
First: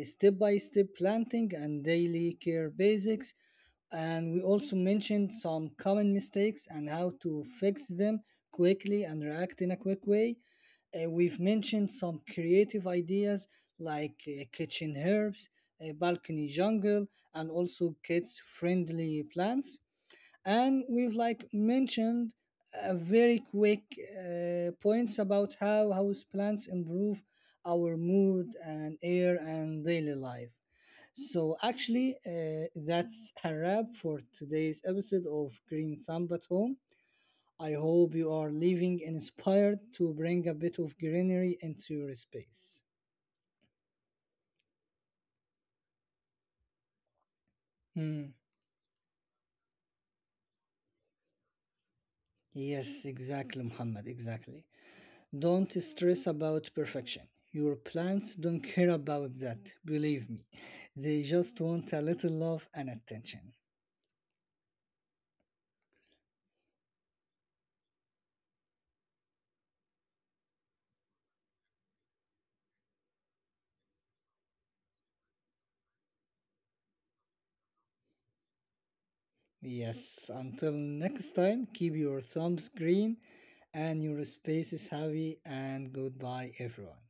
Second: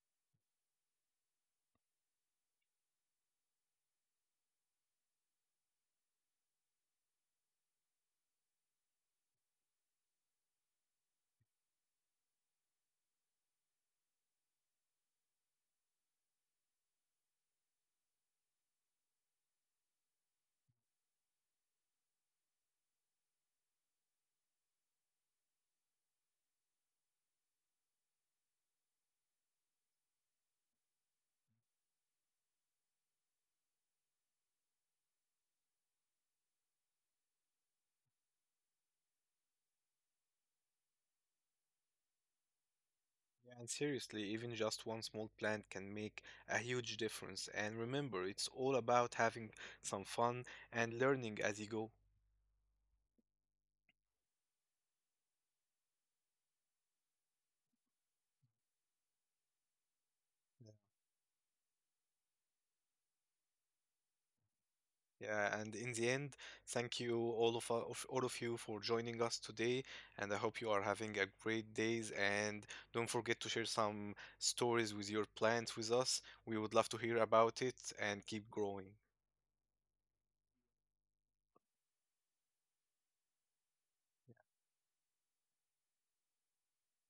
step by step planting, and daily care basics. And we also mentioned some common mistakes and how to fix them quickly and react in a quick way. We've mentioned some creative ideas like kitchen herbs, a balcony jungle, and also kids friendly plants, and we've like mentioned a very quick points about how house plants improve our mood and air and daily life. So actually, that's a wrap for today's episode of Green Thumb at Home. I hope you are leaving inspired to bring a bit of greenery into your space. Yeah, and seriously, even just one small plant can make a huge difference. And remember, Hmm. it's all about having some fun and learning as you go. Yes, exactly, Muhammad, exactly. Don't stress about perfection. Your plants don't care about that, believe me. They just want a little love and attention. Yeah, and in the end, thank you all of you for joining us today, and I hope you are having a great days. And don't forget to share some stories with your plants with us. We would love to hear about it and keep growing. Yes, until next time, keep your thumbs green and your Yeah. spaces happy, and goodbye, everyone.